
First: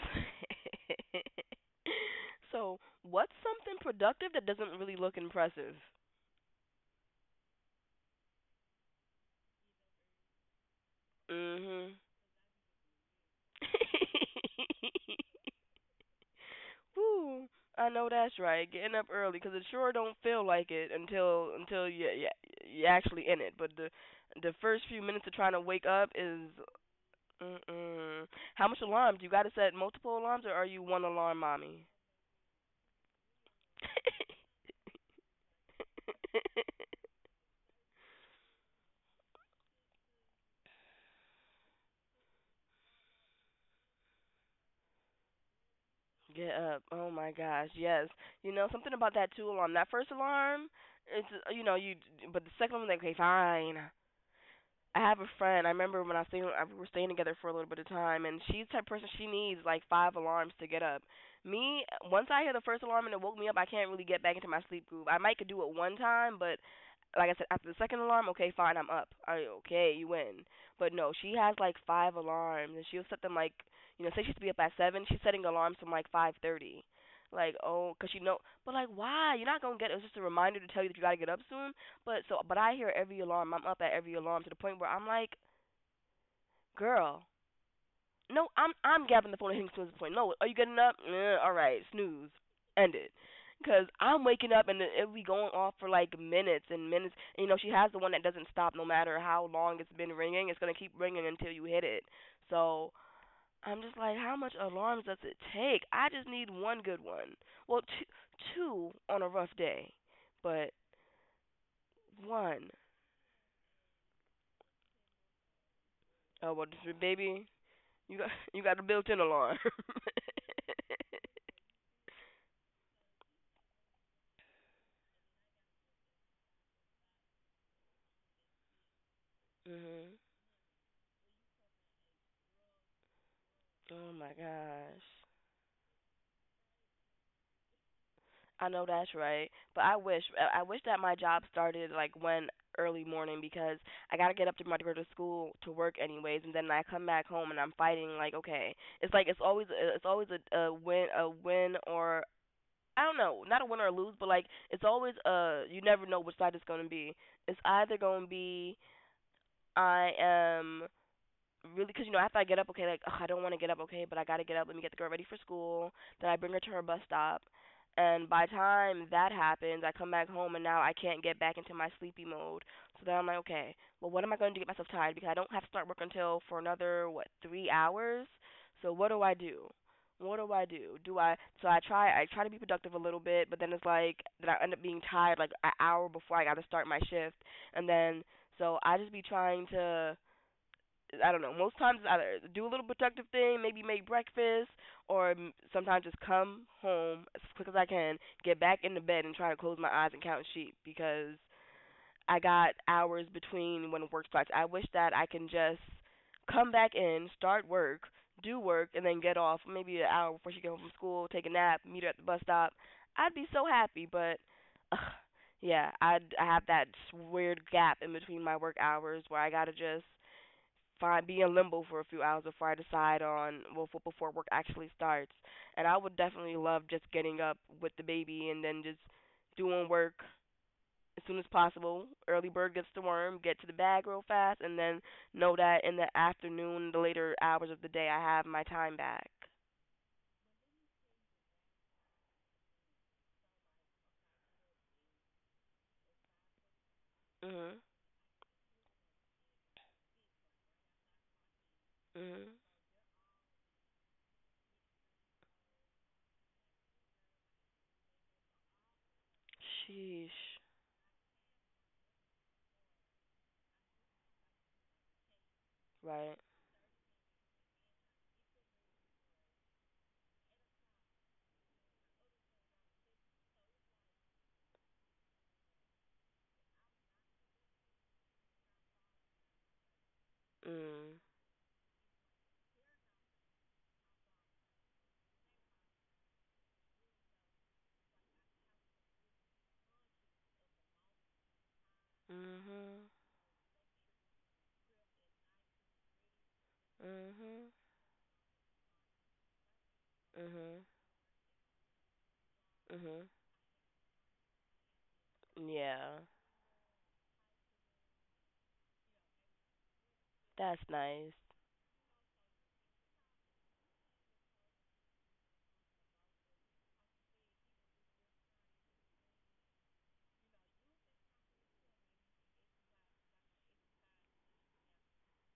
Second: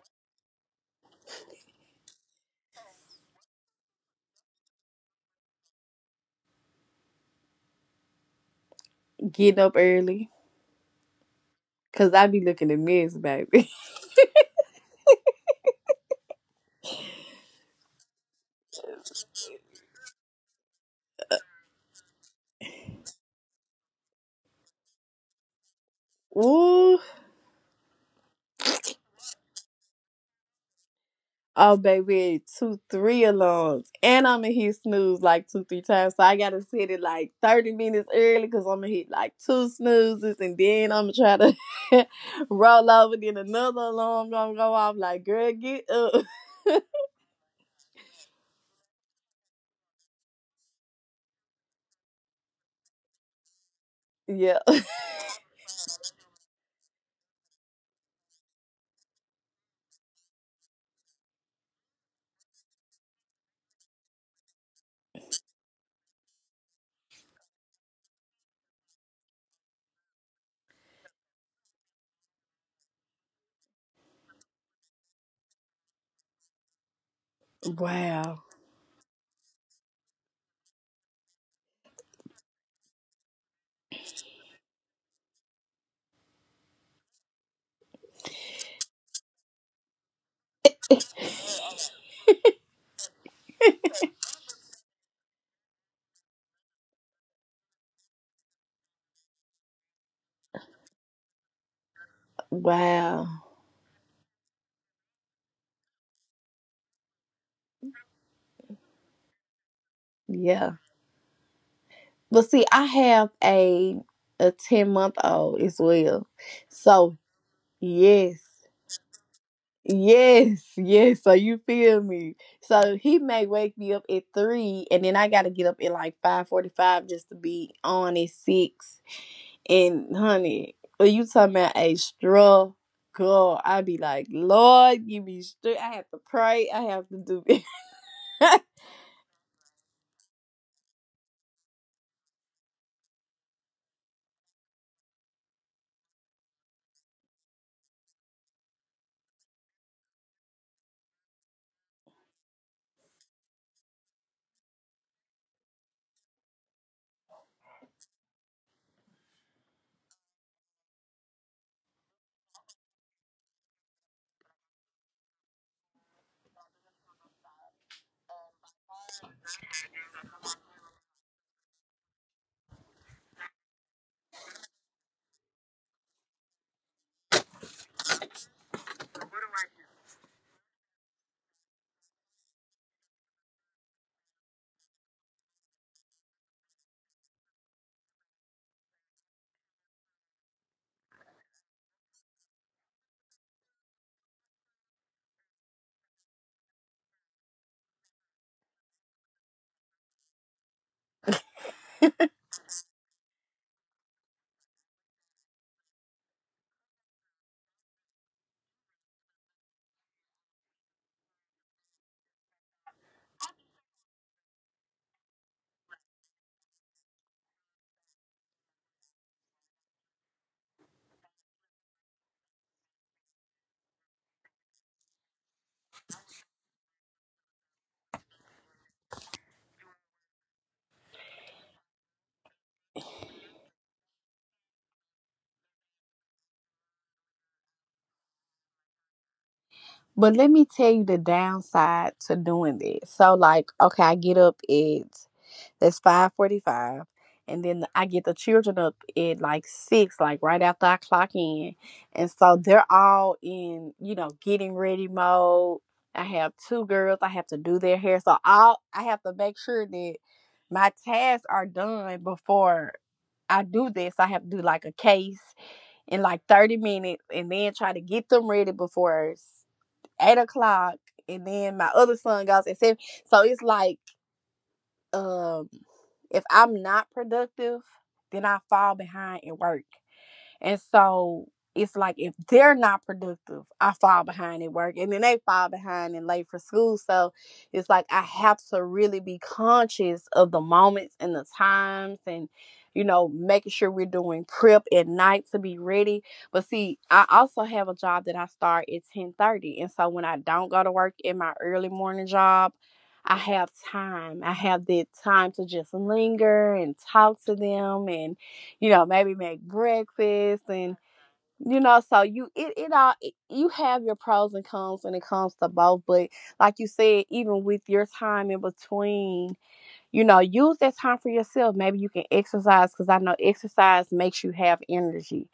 Speaker 1: so, what's something productive that doesn't really look impressive?
Speaker 2: Getting up early
Speaker 1: Mhm.
Speaker 2: cuz I be looking at mess, baby.
Speaker 1: Woo! I know that's right. Getting up early 'cause it sure don't feel like it until you you actually in it. But the first few minutes of trying to wake up is
Speaker 2: Ooh.
Speaker 1: mm-mm. How much alarms? You got to set multiple alarms, or are you one alarm
Speaker 2: Oh
Speaker 1: mommy?
Speaker 2: baby, two, three alarms, and I'm gonna hit snooze like two, three times. So I gotta set it like 30 minutes early because I'm gonna hit like two snoozes, and then I'm gonna try to roll over. Then another alarm gonna go off. Like, girl, get up.
Speaker 1: Get up. Oh my gosh, yes. You know something about that two alarm. That first alarm, it's you know you, but the second one like okay fine.
Speaker 2: yeah.
Speaker 1: I have a friend. I remember when I was staying, we were staying together for a little bit of time, and she's the type of person she needs like 5 alarms to get up. Me, once I hear the first alarm and it woke me up, I can't really get back into my sleep groove. I might could do it one time, but like I said, after the second alarm, okay, fine, I'm up. I okay, you win. But no, she has like five alarms, and she'll set them like say she has to be up at seven, she's setting alarms from like 5:30. Like oh, 'cause she know,
Speaker 2: Wow.
Speaker 1: but like why? You're not gonna get. It's just a reminder to tell you that you gotta get up soon. But I hear every alarm. I'm up at every alarm to the point where I'm like, girl, no, I'm gapping the phone and hitting snooze at the point. No, are you getting up? All right, snooze, end it. Because I'm waking up and it'll be going off for like minutes and minutes. And, she has the one that doesn't stop no matter how long it's been ringing. It's gonna keep ringing until you hit it. So
Speaker 2: Wow.
Speaker 1: I'm just like, how much alarms does it take? I just need one good one. Well, two, two on a rough day, but
Speaker 2: Yeah. But see,
Speaker 1: one.
Speaker 2: I have a 10 month old as well.
Speaker 1: Oh well,
Speaker 2: So
Speaker 1: baby, you got
Speaker 2: yes.
Speaker 1: you got a built-in alarm.
Speaker 2: Yes, yes. So you feel me? So he may wake me up at 3, and then I gotta get up at like 5:45 just to be on at 6. And
Speaker 1: Mhm.
Speaker 2: honey, when you talking about a struggle, I be
Speaker 1: Oh
Speaker 2: like,
Speaker 1: my gosh.
Speaker 2: Lord, give me strength. I have to pray. I have to do it.
Speaker 1: I know that's right, but I wish that my job started like when early morning because I gotta get up to my to go to school to work anyways, and then I come back home and I'm fighting like okay, it's always a win or I don't know, not a win or lose, but like it's always you never know which side it's gonna be. It's either gonna be I am really because after I get up, okay, like ugh, I don't want to get up, okay, but I gotta get up. Let me get the girl ready for school. Then I bring her to her bus stop, and by the time that happens, I come back home and now I can't get back into my sleepy mode. So then I'm like, okay, well what am I going to do to get myself tired because I don't have to start work until for another what 3 hours. So what do I do? What do I do? Do I so I try to be productive a little bit, but then it's like that I end up being tired like an hour before I got to start my shift, and then so I just be trying to I don't know. Most times either do a little productive thing, maybe make breakfast, or sometimes just come home as quick as I can, get back in the bed and try to close my eyes and count sheep because I got hours between when work starts. I wish that I can just come back in, start work, do work, and then get off maybe an hour before she gets home from school, take a nap, meet her at the bus stop. I'd be so happy, but ugh, yeah, I have that weird gap in between my work hours where I gotta just find be in limbo for a few hours before I decide on well for, before work actually starts. And I would definitely love just getting up with the baby and then just doing work as soon as possible. Early bird gets the worm, get to the bag real fast, and then know that in the afternoon, the later hours of the day, I have my time back.
Speaker 2: But let me tell you the downside to doing this. So like, okay, I get up at— that's 5:45. And
Speaker 1: Mhm.
Speaker 2: then I get the children up at like 6, like right after I clock in. And
Speaker 1: Mhm.
Speaker 2: so they're all in, you know, getting ready mode. I have two girls. I have to do their hair. So all I have to make sure that
Speaker 1: Sheesh.
Speaker 2: my tasks are done before I do this. I have to do like a case in
Speaker 1: Right.
Speaker 2: like 30 minutes and then try to get them ready before 8 o'clock. And then my other son goes at 7. So it's like um if I'm not productive, then I fall behind in work. And
Speaker 1: Mm.
Speaker 2: so it's like if they're not productive, I fall behind at work and then they fall behind and late for school. So it's like I have to really be conscious of the moments and the times, and you
Speaker 1: Mhm.
Speaker 2: know, making sure we're doing prep at night to be ready. But see, I also
Speaker 1: Mhm.
Speaker 2: have a job that I start at 10:30. And so when I don't go
Speaker 1: Mhm.
Speaker 2: to work in my early morning job,
Speaker 1: Mhm.
Speaker 2: I have time. I have that time to just
Speaker 1: Yeah.
Speaker 2: linger and talk to them and maybe make breakfast
Speaker 1: That's
Speaker 2: and
Speaker 1: nice.
Speaker 2: you know, so you it it all it, you have your pros and cons when it comes to both. But like you said, even with your time in between, use that time for yourself. Maybe you can exercise because I know exercise makes you have energy,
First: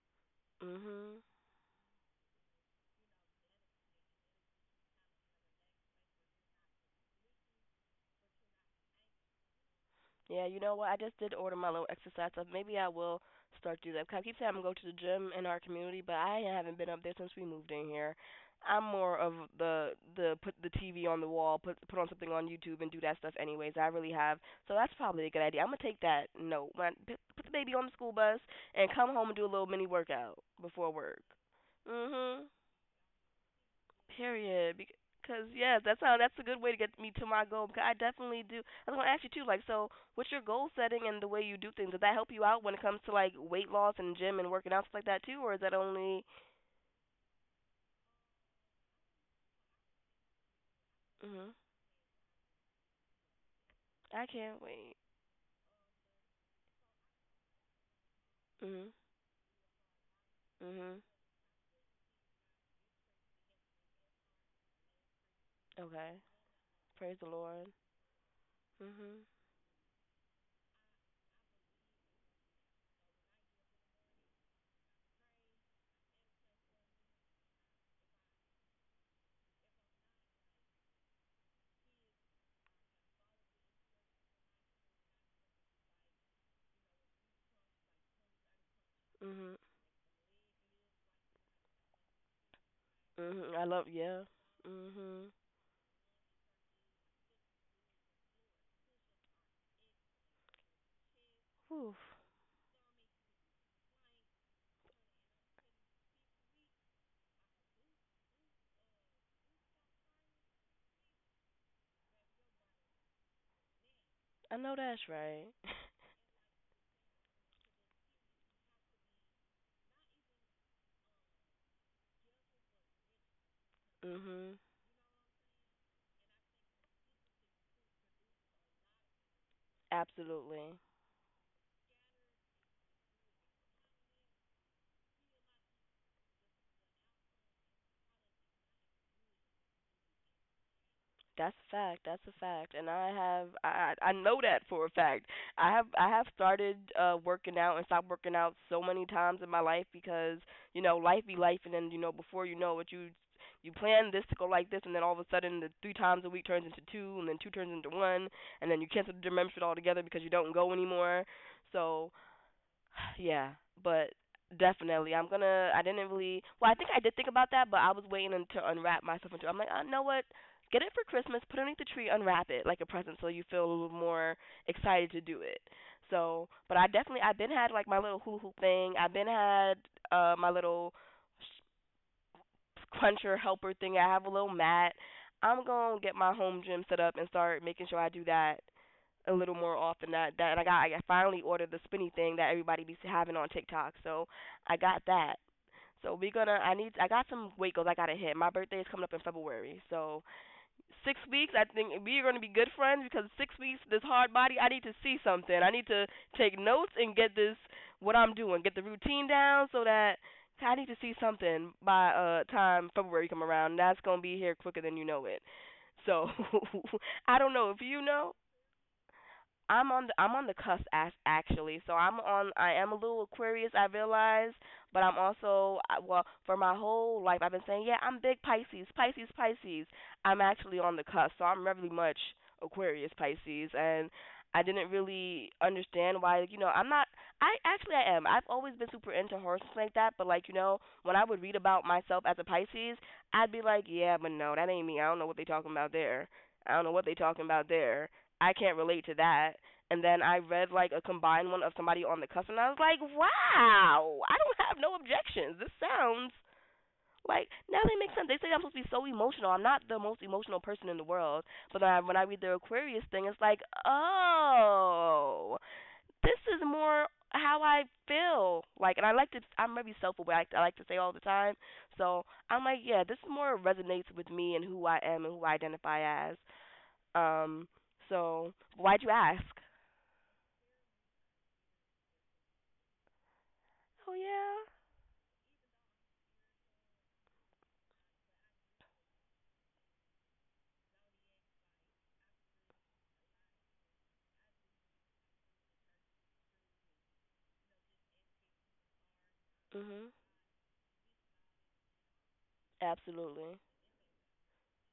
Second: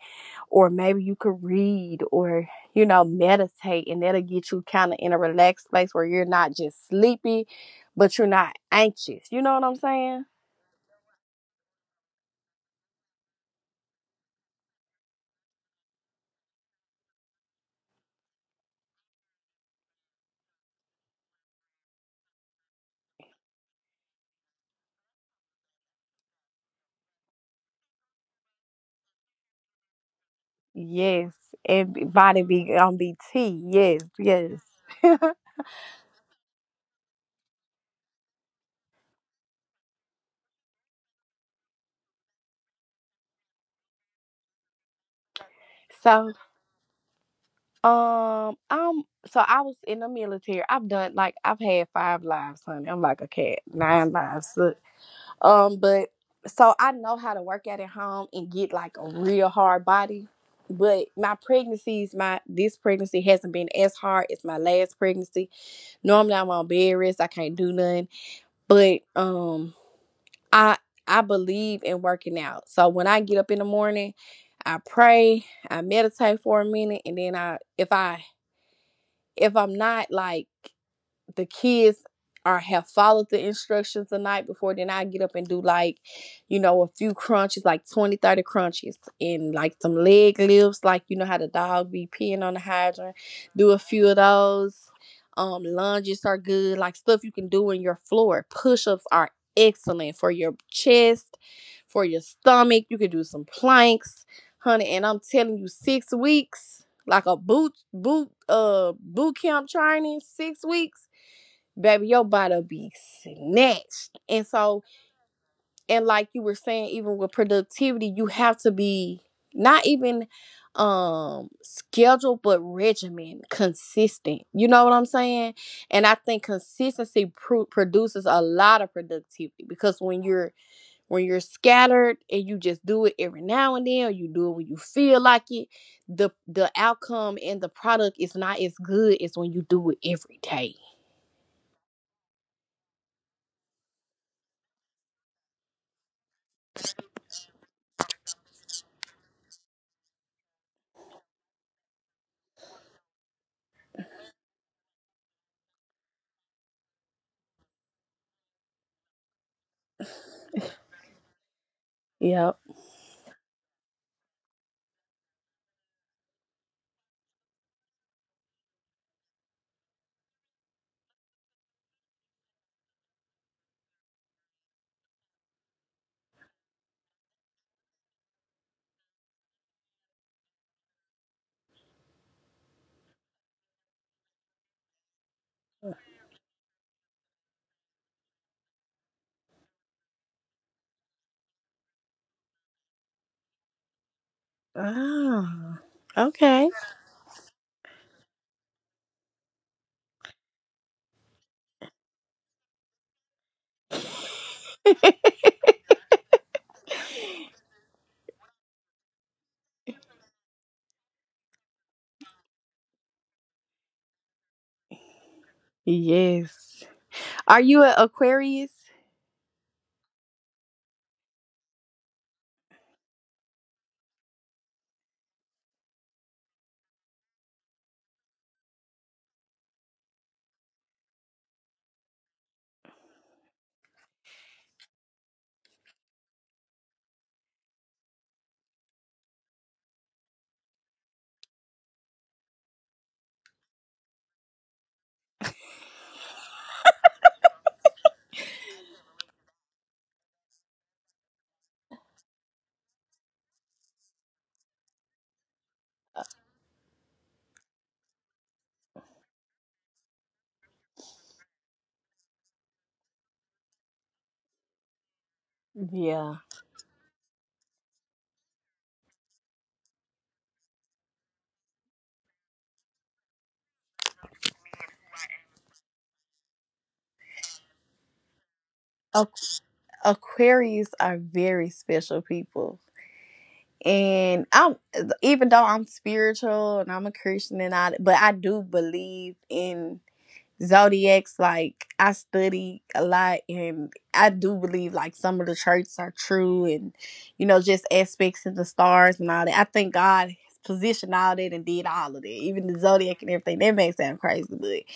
Speaker 2: or maybe you
Speaker 1: Mhm.
Speaker 2: could read or meditate, and that'll get you kind of in a relaxed place where you're not just sleepy, but you're not anxious. You know what I'm saying?
Speaker 1: Yeah, you know what? I just did order my little exercise stuff. Maybe I will start doing that. 'Cause I keep saying I'm going to go to the gym in our community, but I haven't been up there since we moved in here. I'm more of the put the TV on the wall, put on something on YouTube, and do that stuff anyways. I really have, so that's probably a good idea. I'm gonna take that note. Put the baby on the school bus and come home and do a little mini workout before work.
Speaker 2: Yes, and body
Speaker 1: Mhm.
Speaker 2: be on BT. Yes, yes.
Speaker 1: Period. Because yeah, that's how. That's a good way to get me to my goal. Because I definitely do. I was gonna ask you too. Like, so what's your goal setting and the way you do things? Does that help you out when it comes to like weight loss and gym and working out stuff like that too, or is that only?
Speaker 2: So, so I was in the military. I've done like
Speaker 1: Mhm.
Speaker 2: I've had 5 lives, honey. I'm like a cat, nine
Speaker 1: I
Speaker 2: lives.
Speaker 1: can't
Speaker 2: Look,
Speaker 1: wait.
Speaker 2: but so I know how to work out at home and get
Speaker 1: Mhm.
Speaker 2: like a real hard body.
Speaker 1: Mhm.
Speaker 2: But my this pregnancy hasn't been as hard as my last pregnancy.
Speaker 1: Okay.
Speaker 2: Normally I'm on bed rest.
Speaker 1: Praise
Speaker 2: I
Speaker 1: the
Speaker 2: can't
Speaker 1: Lord.
Speaker 2: do nothing. But
Speaker 1: Mhm.
Speaker 2: um. I I believe in working out. So when I get up in the morning, I pray, I meditate for a minute, and then I if I'm not like the kids are have followed the instructions the night before, then I get up and do, like, a few crunches, like 20, 30 crunches, and
Speaker 1: Mhm.
Speaker 2: like some leg lifts, like you know how the dog be peeing on the hydrant.
Speaker 1: Mhm. I
Speaker 2: Do a
Speaker 1: love.
Speaker 2: few of
Speaker 1: Yeah.
Speaker 2: those.
Speaker 1: Mhm.
Speaker 2: Lunges are good, like stuff you can do in your floor. Push-ups are excellent for your chest.
Speaker 1: Whew.
Speaker 2: For your stomach you can do some planks, honey. And I'm telling you, 6 weeks, like a boot camp training, 6 weeks, baby, your body'll be snatched. And
Speaker 1: I know
Speaker 2: so,
Speaker 1: that's right.
Speaker 2: and like you were saying, even with productivity, you have to be not even scheduled but regimen, consistent,
Speaker 1: Mhm.
Speaker 2: you know what I'm saying? And I think consistency produces a lot of productivity, because
Speaker 1: Absolutely.
Speaker 2: when you're scattered and you just do it every now and then, or you do it when you feel like it, the outcome and the product is not as good as when you do it every day.
Speaker 1: That's a fact. That's a fact, and I have I know that for a fact. I have started working out and stopped working out so many times in my life because you know life be life, and then you know before you know it, you plan this to go like this, and then all of a sudden the three times a week turns into two, and then two turns into one, and then you cancel the gym membership altogether because you don't go anymore. So
Speaker 2: Yep.
Speaker 1: yeah, but definitely, I'm gonna. I didn't really. Well, I think I did think about that, but I was waiting un- to unwrap myself into. I'm like, I know what. Get it for Christmas. Put it underneath the tree. Unwrap it like a present, so you feel a little more excited to do it. So, but I definitely. I've been had like my little hula hoop thing. I've been had my little cruncher helper thing. I have a little mat. I'm gonna get my home gym set up and start making sure I do that a little more often. That that and I finally ordered the spinny thing that everybody be having on TikTok. So I got that.
Speaker 2: Ah,
Speaker 1: So we're gonna
Speaker 2: okay.
Speaker 1: I got some weight goals I gotta hit. My birthday is coming up in February, so 6 weeks, I think we are going to be good friends because 6 weeks, this hard body, I need to see something. I need to take notes and get this, what I'm doing, get the routine down so that I need to see something by time February come around. That's going to be here quicker than you know it. So
Speaker 2: Yes.
Speaker 1: I don't
Speaker 2: Are
Speaker 1: know if
Speaker 2: you
Speaker 1: you
Speaker 2: an
Speaker 1: know,
Speaker 2: Aquarius?
Speaker 1: I'm on the cusp as, actually. So I am a little Aquarius, I realize, but I'm also well for my whole life I've been saying, yeah, I'm big Pisces, Pisces, Pisces. I'm actually on the cusp. So I'm really much Aquarius Pisces and I didn't really understand why, like, you know, I'm not I am. I've always been super into horses like that, but like, you know, when I would read about myself as a Pisces, I'd be like, yeah, but no, that ain't me. I don't know what they talking about there. I don't know what they talking about there I can't relate to that. And then I read like a combined one of somebody on the cusp, and I was like, wow, I don't have no objections. This sounds like now they make sense. They say I'm supposed to be so emotional. I'm not the most emotional person in the world, but when I read the Aquarius thing, it's like, oh,
Speaker 2: Yeah.
Speaker 1: this is more how I feel. Like, and I like to, I'm maybe self-aware. Like I like to say all the time. So I'm like, yeah, this more resonates with me and who I am and who I identify as. Um, so why'd you ask?
Speaker 2: Aqu- Aquarius are very special people.
Speaker 1: Oh
Speaker 2: And
Speaker 1: yeah.
Speaker 2: I'm, even though I'm spiritual and I'm a Christian and I, but I do believe in zodiacs. Like, I study a lot and I do believe like some of the charts are true, and you know just aspects of the stars and all that. I think
Speaker 1: Mhm.
Speaker 2: God has positioned all that and did all of that, even the zodiac and everything.
Speaker 1: Absolutely.
Speaker 2: That may sound crazy,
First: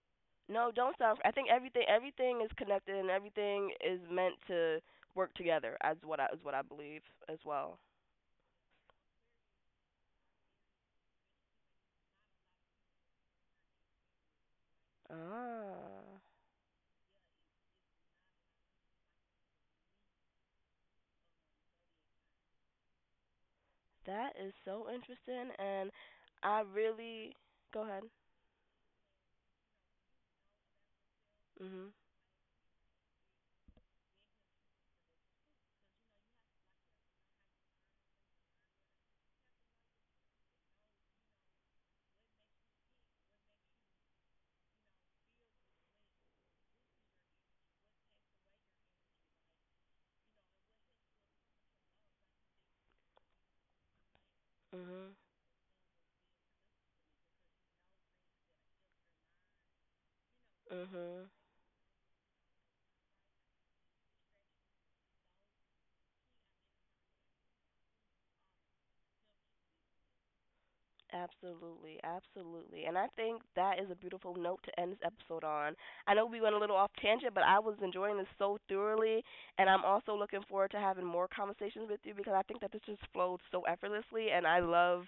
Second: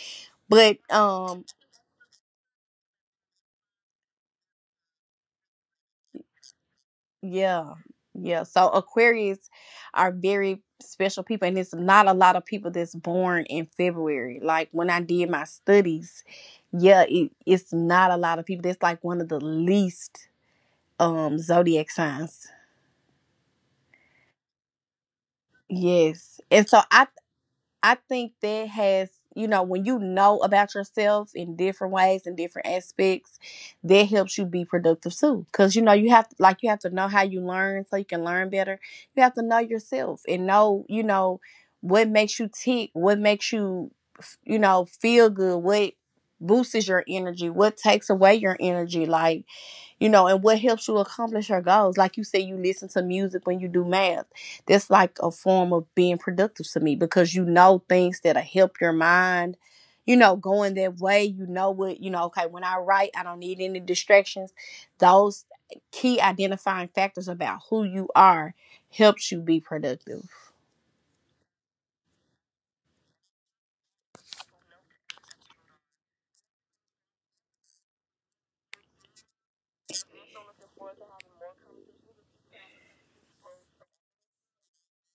Speaker 1: No,
Speaker 2: but
Speaker 1: don't sound. I think everything is connected and everything is meant to work together. As what I is what I believe as
Speaker 2: yeah,
Speaker 1: well.
Speaker 2: yeah. So Aquarius are very special people, and it's not a lot of people that's born in February. Like, when I did my
Speaker 1: Ah,
Speaker 2: studies, yeah, it, it's not a lot of people that's, like, one of the least zodiac signs.
Speaker 1: that is so interesting, and
Speaker 2: Yes.
Speaker 1: I
Speaker 2: And so
Speaker 1: really go
Speaker 2: I
Speaker 1: ahead.
Speaker 2: think that has, you know, when you know about yourself in
Speaker 1: Mhm.
Speaker 2: different ways and different aspects, that helps you be productive too. Cause you know, you have, like, you have to know how you learn so you can learn better. You have to know yourself and know, you know, what makes you tick, what makes you, you know, feel good, what boosts your energy, what takes away your energy. Like, you know, and what helps you accomplish your goals. Like you say, you listen to music when you do math. That's like
Speaker 1: Mhm.
Speaker 2: a form of being productive to me, because you know things that'll help your mind, you know, going that way.
Speaker 1: Mhm.
Speaker 2: You know what, you know, okay, when I write, I don't need any distractions. Those key identifying factors about who you are helps you be productive.
Speaker 1: Absolutely, absolutely. And I think that is a beautiful note to end this episode on. I know we went a little off tangent, but I was enjoying this so thoroughly. And I'm also looking forward to having more conversations with you because I think that this just flowed so effortlessly. And I love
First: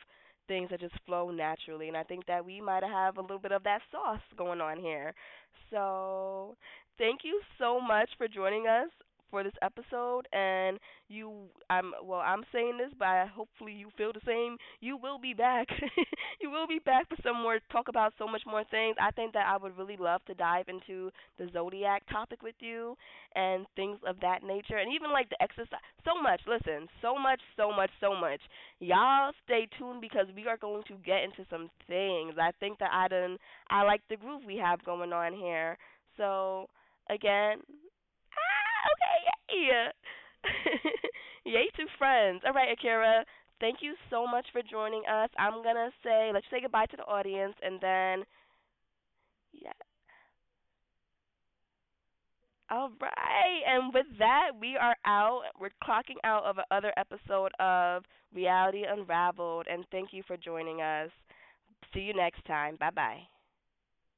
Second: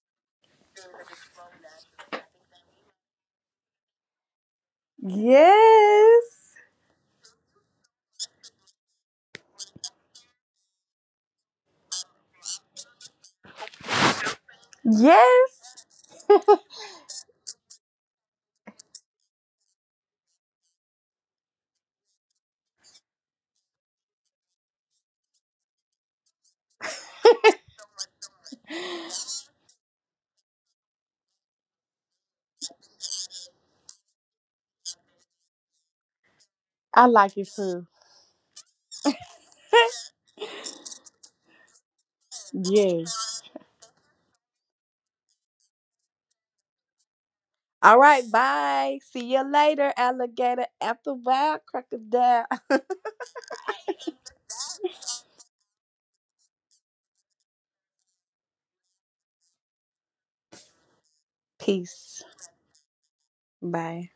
Speaker 1: things that just flow naturally. And I think that we might have a little bit of that sauce going on here.
Speaker 2: Yes.
Speaker 1: So thank you so much for joining us for this episode. And you I'm well I'm saying this but hopefully you feel the same you will be back
Speaker 2: Yes.
Speaker 1: you will be back for some more talk about so much more things I think that I would really love to dive into the zodiac topic with you and things of that nature and even like the exercise so much listen so much y'all stay tuned because we are going to get into some things I think that I done I like the groove we have going on here so
Speaker 2: I like it
Speaker 1: again
Speaker 2: too.
Speaker 1: ah, okay yeah Yay to friends. All right, Akira.
Speaker 2: Yes.
Speaker 1: Thank you so much for joining us. I'm gonna say let's say goodbye to the audience and
Speaker 2: All
Speaker 1: then
Speaker 2: right, bye. See you
Speaker 1: yeah.
Speaker 2: later, alligator. After a while, crocodile.
Speaker 1: All right. And with that, we are out. We're clocking out of another episode of Reality Unraveled and thank you for joining us. See you
Speaker 2: Peace.
Speaker 1: next time. Bye bye.
Speaker 2: Bye.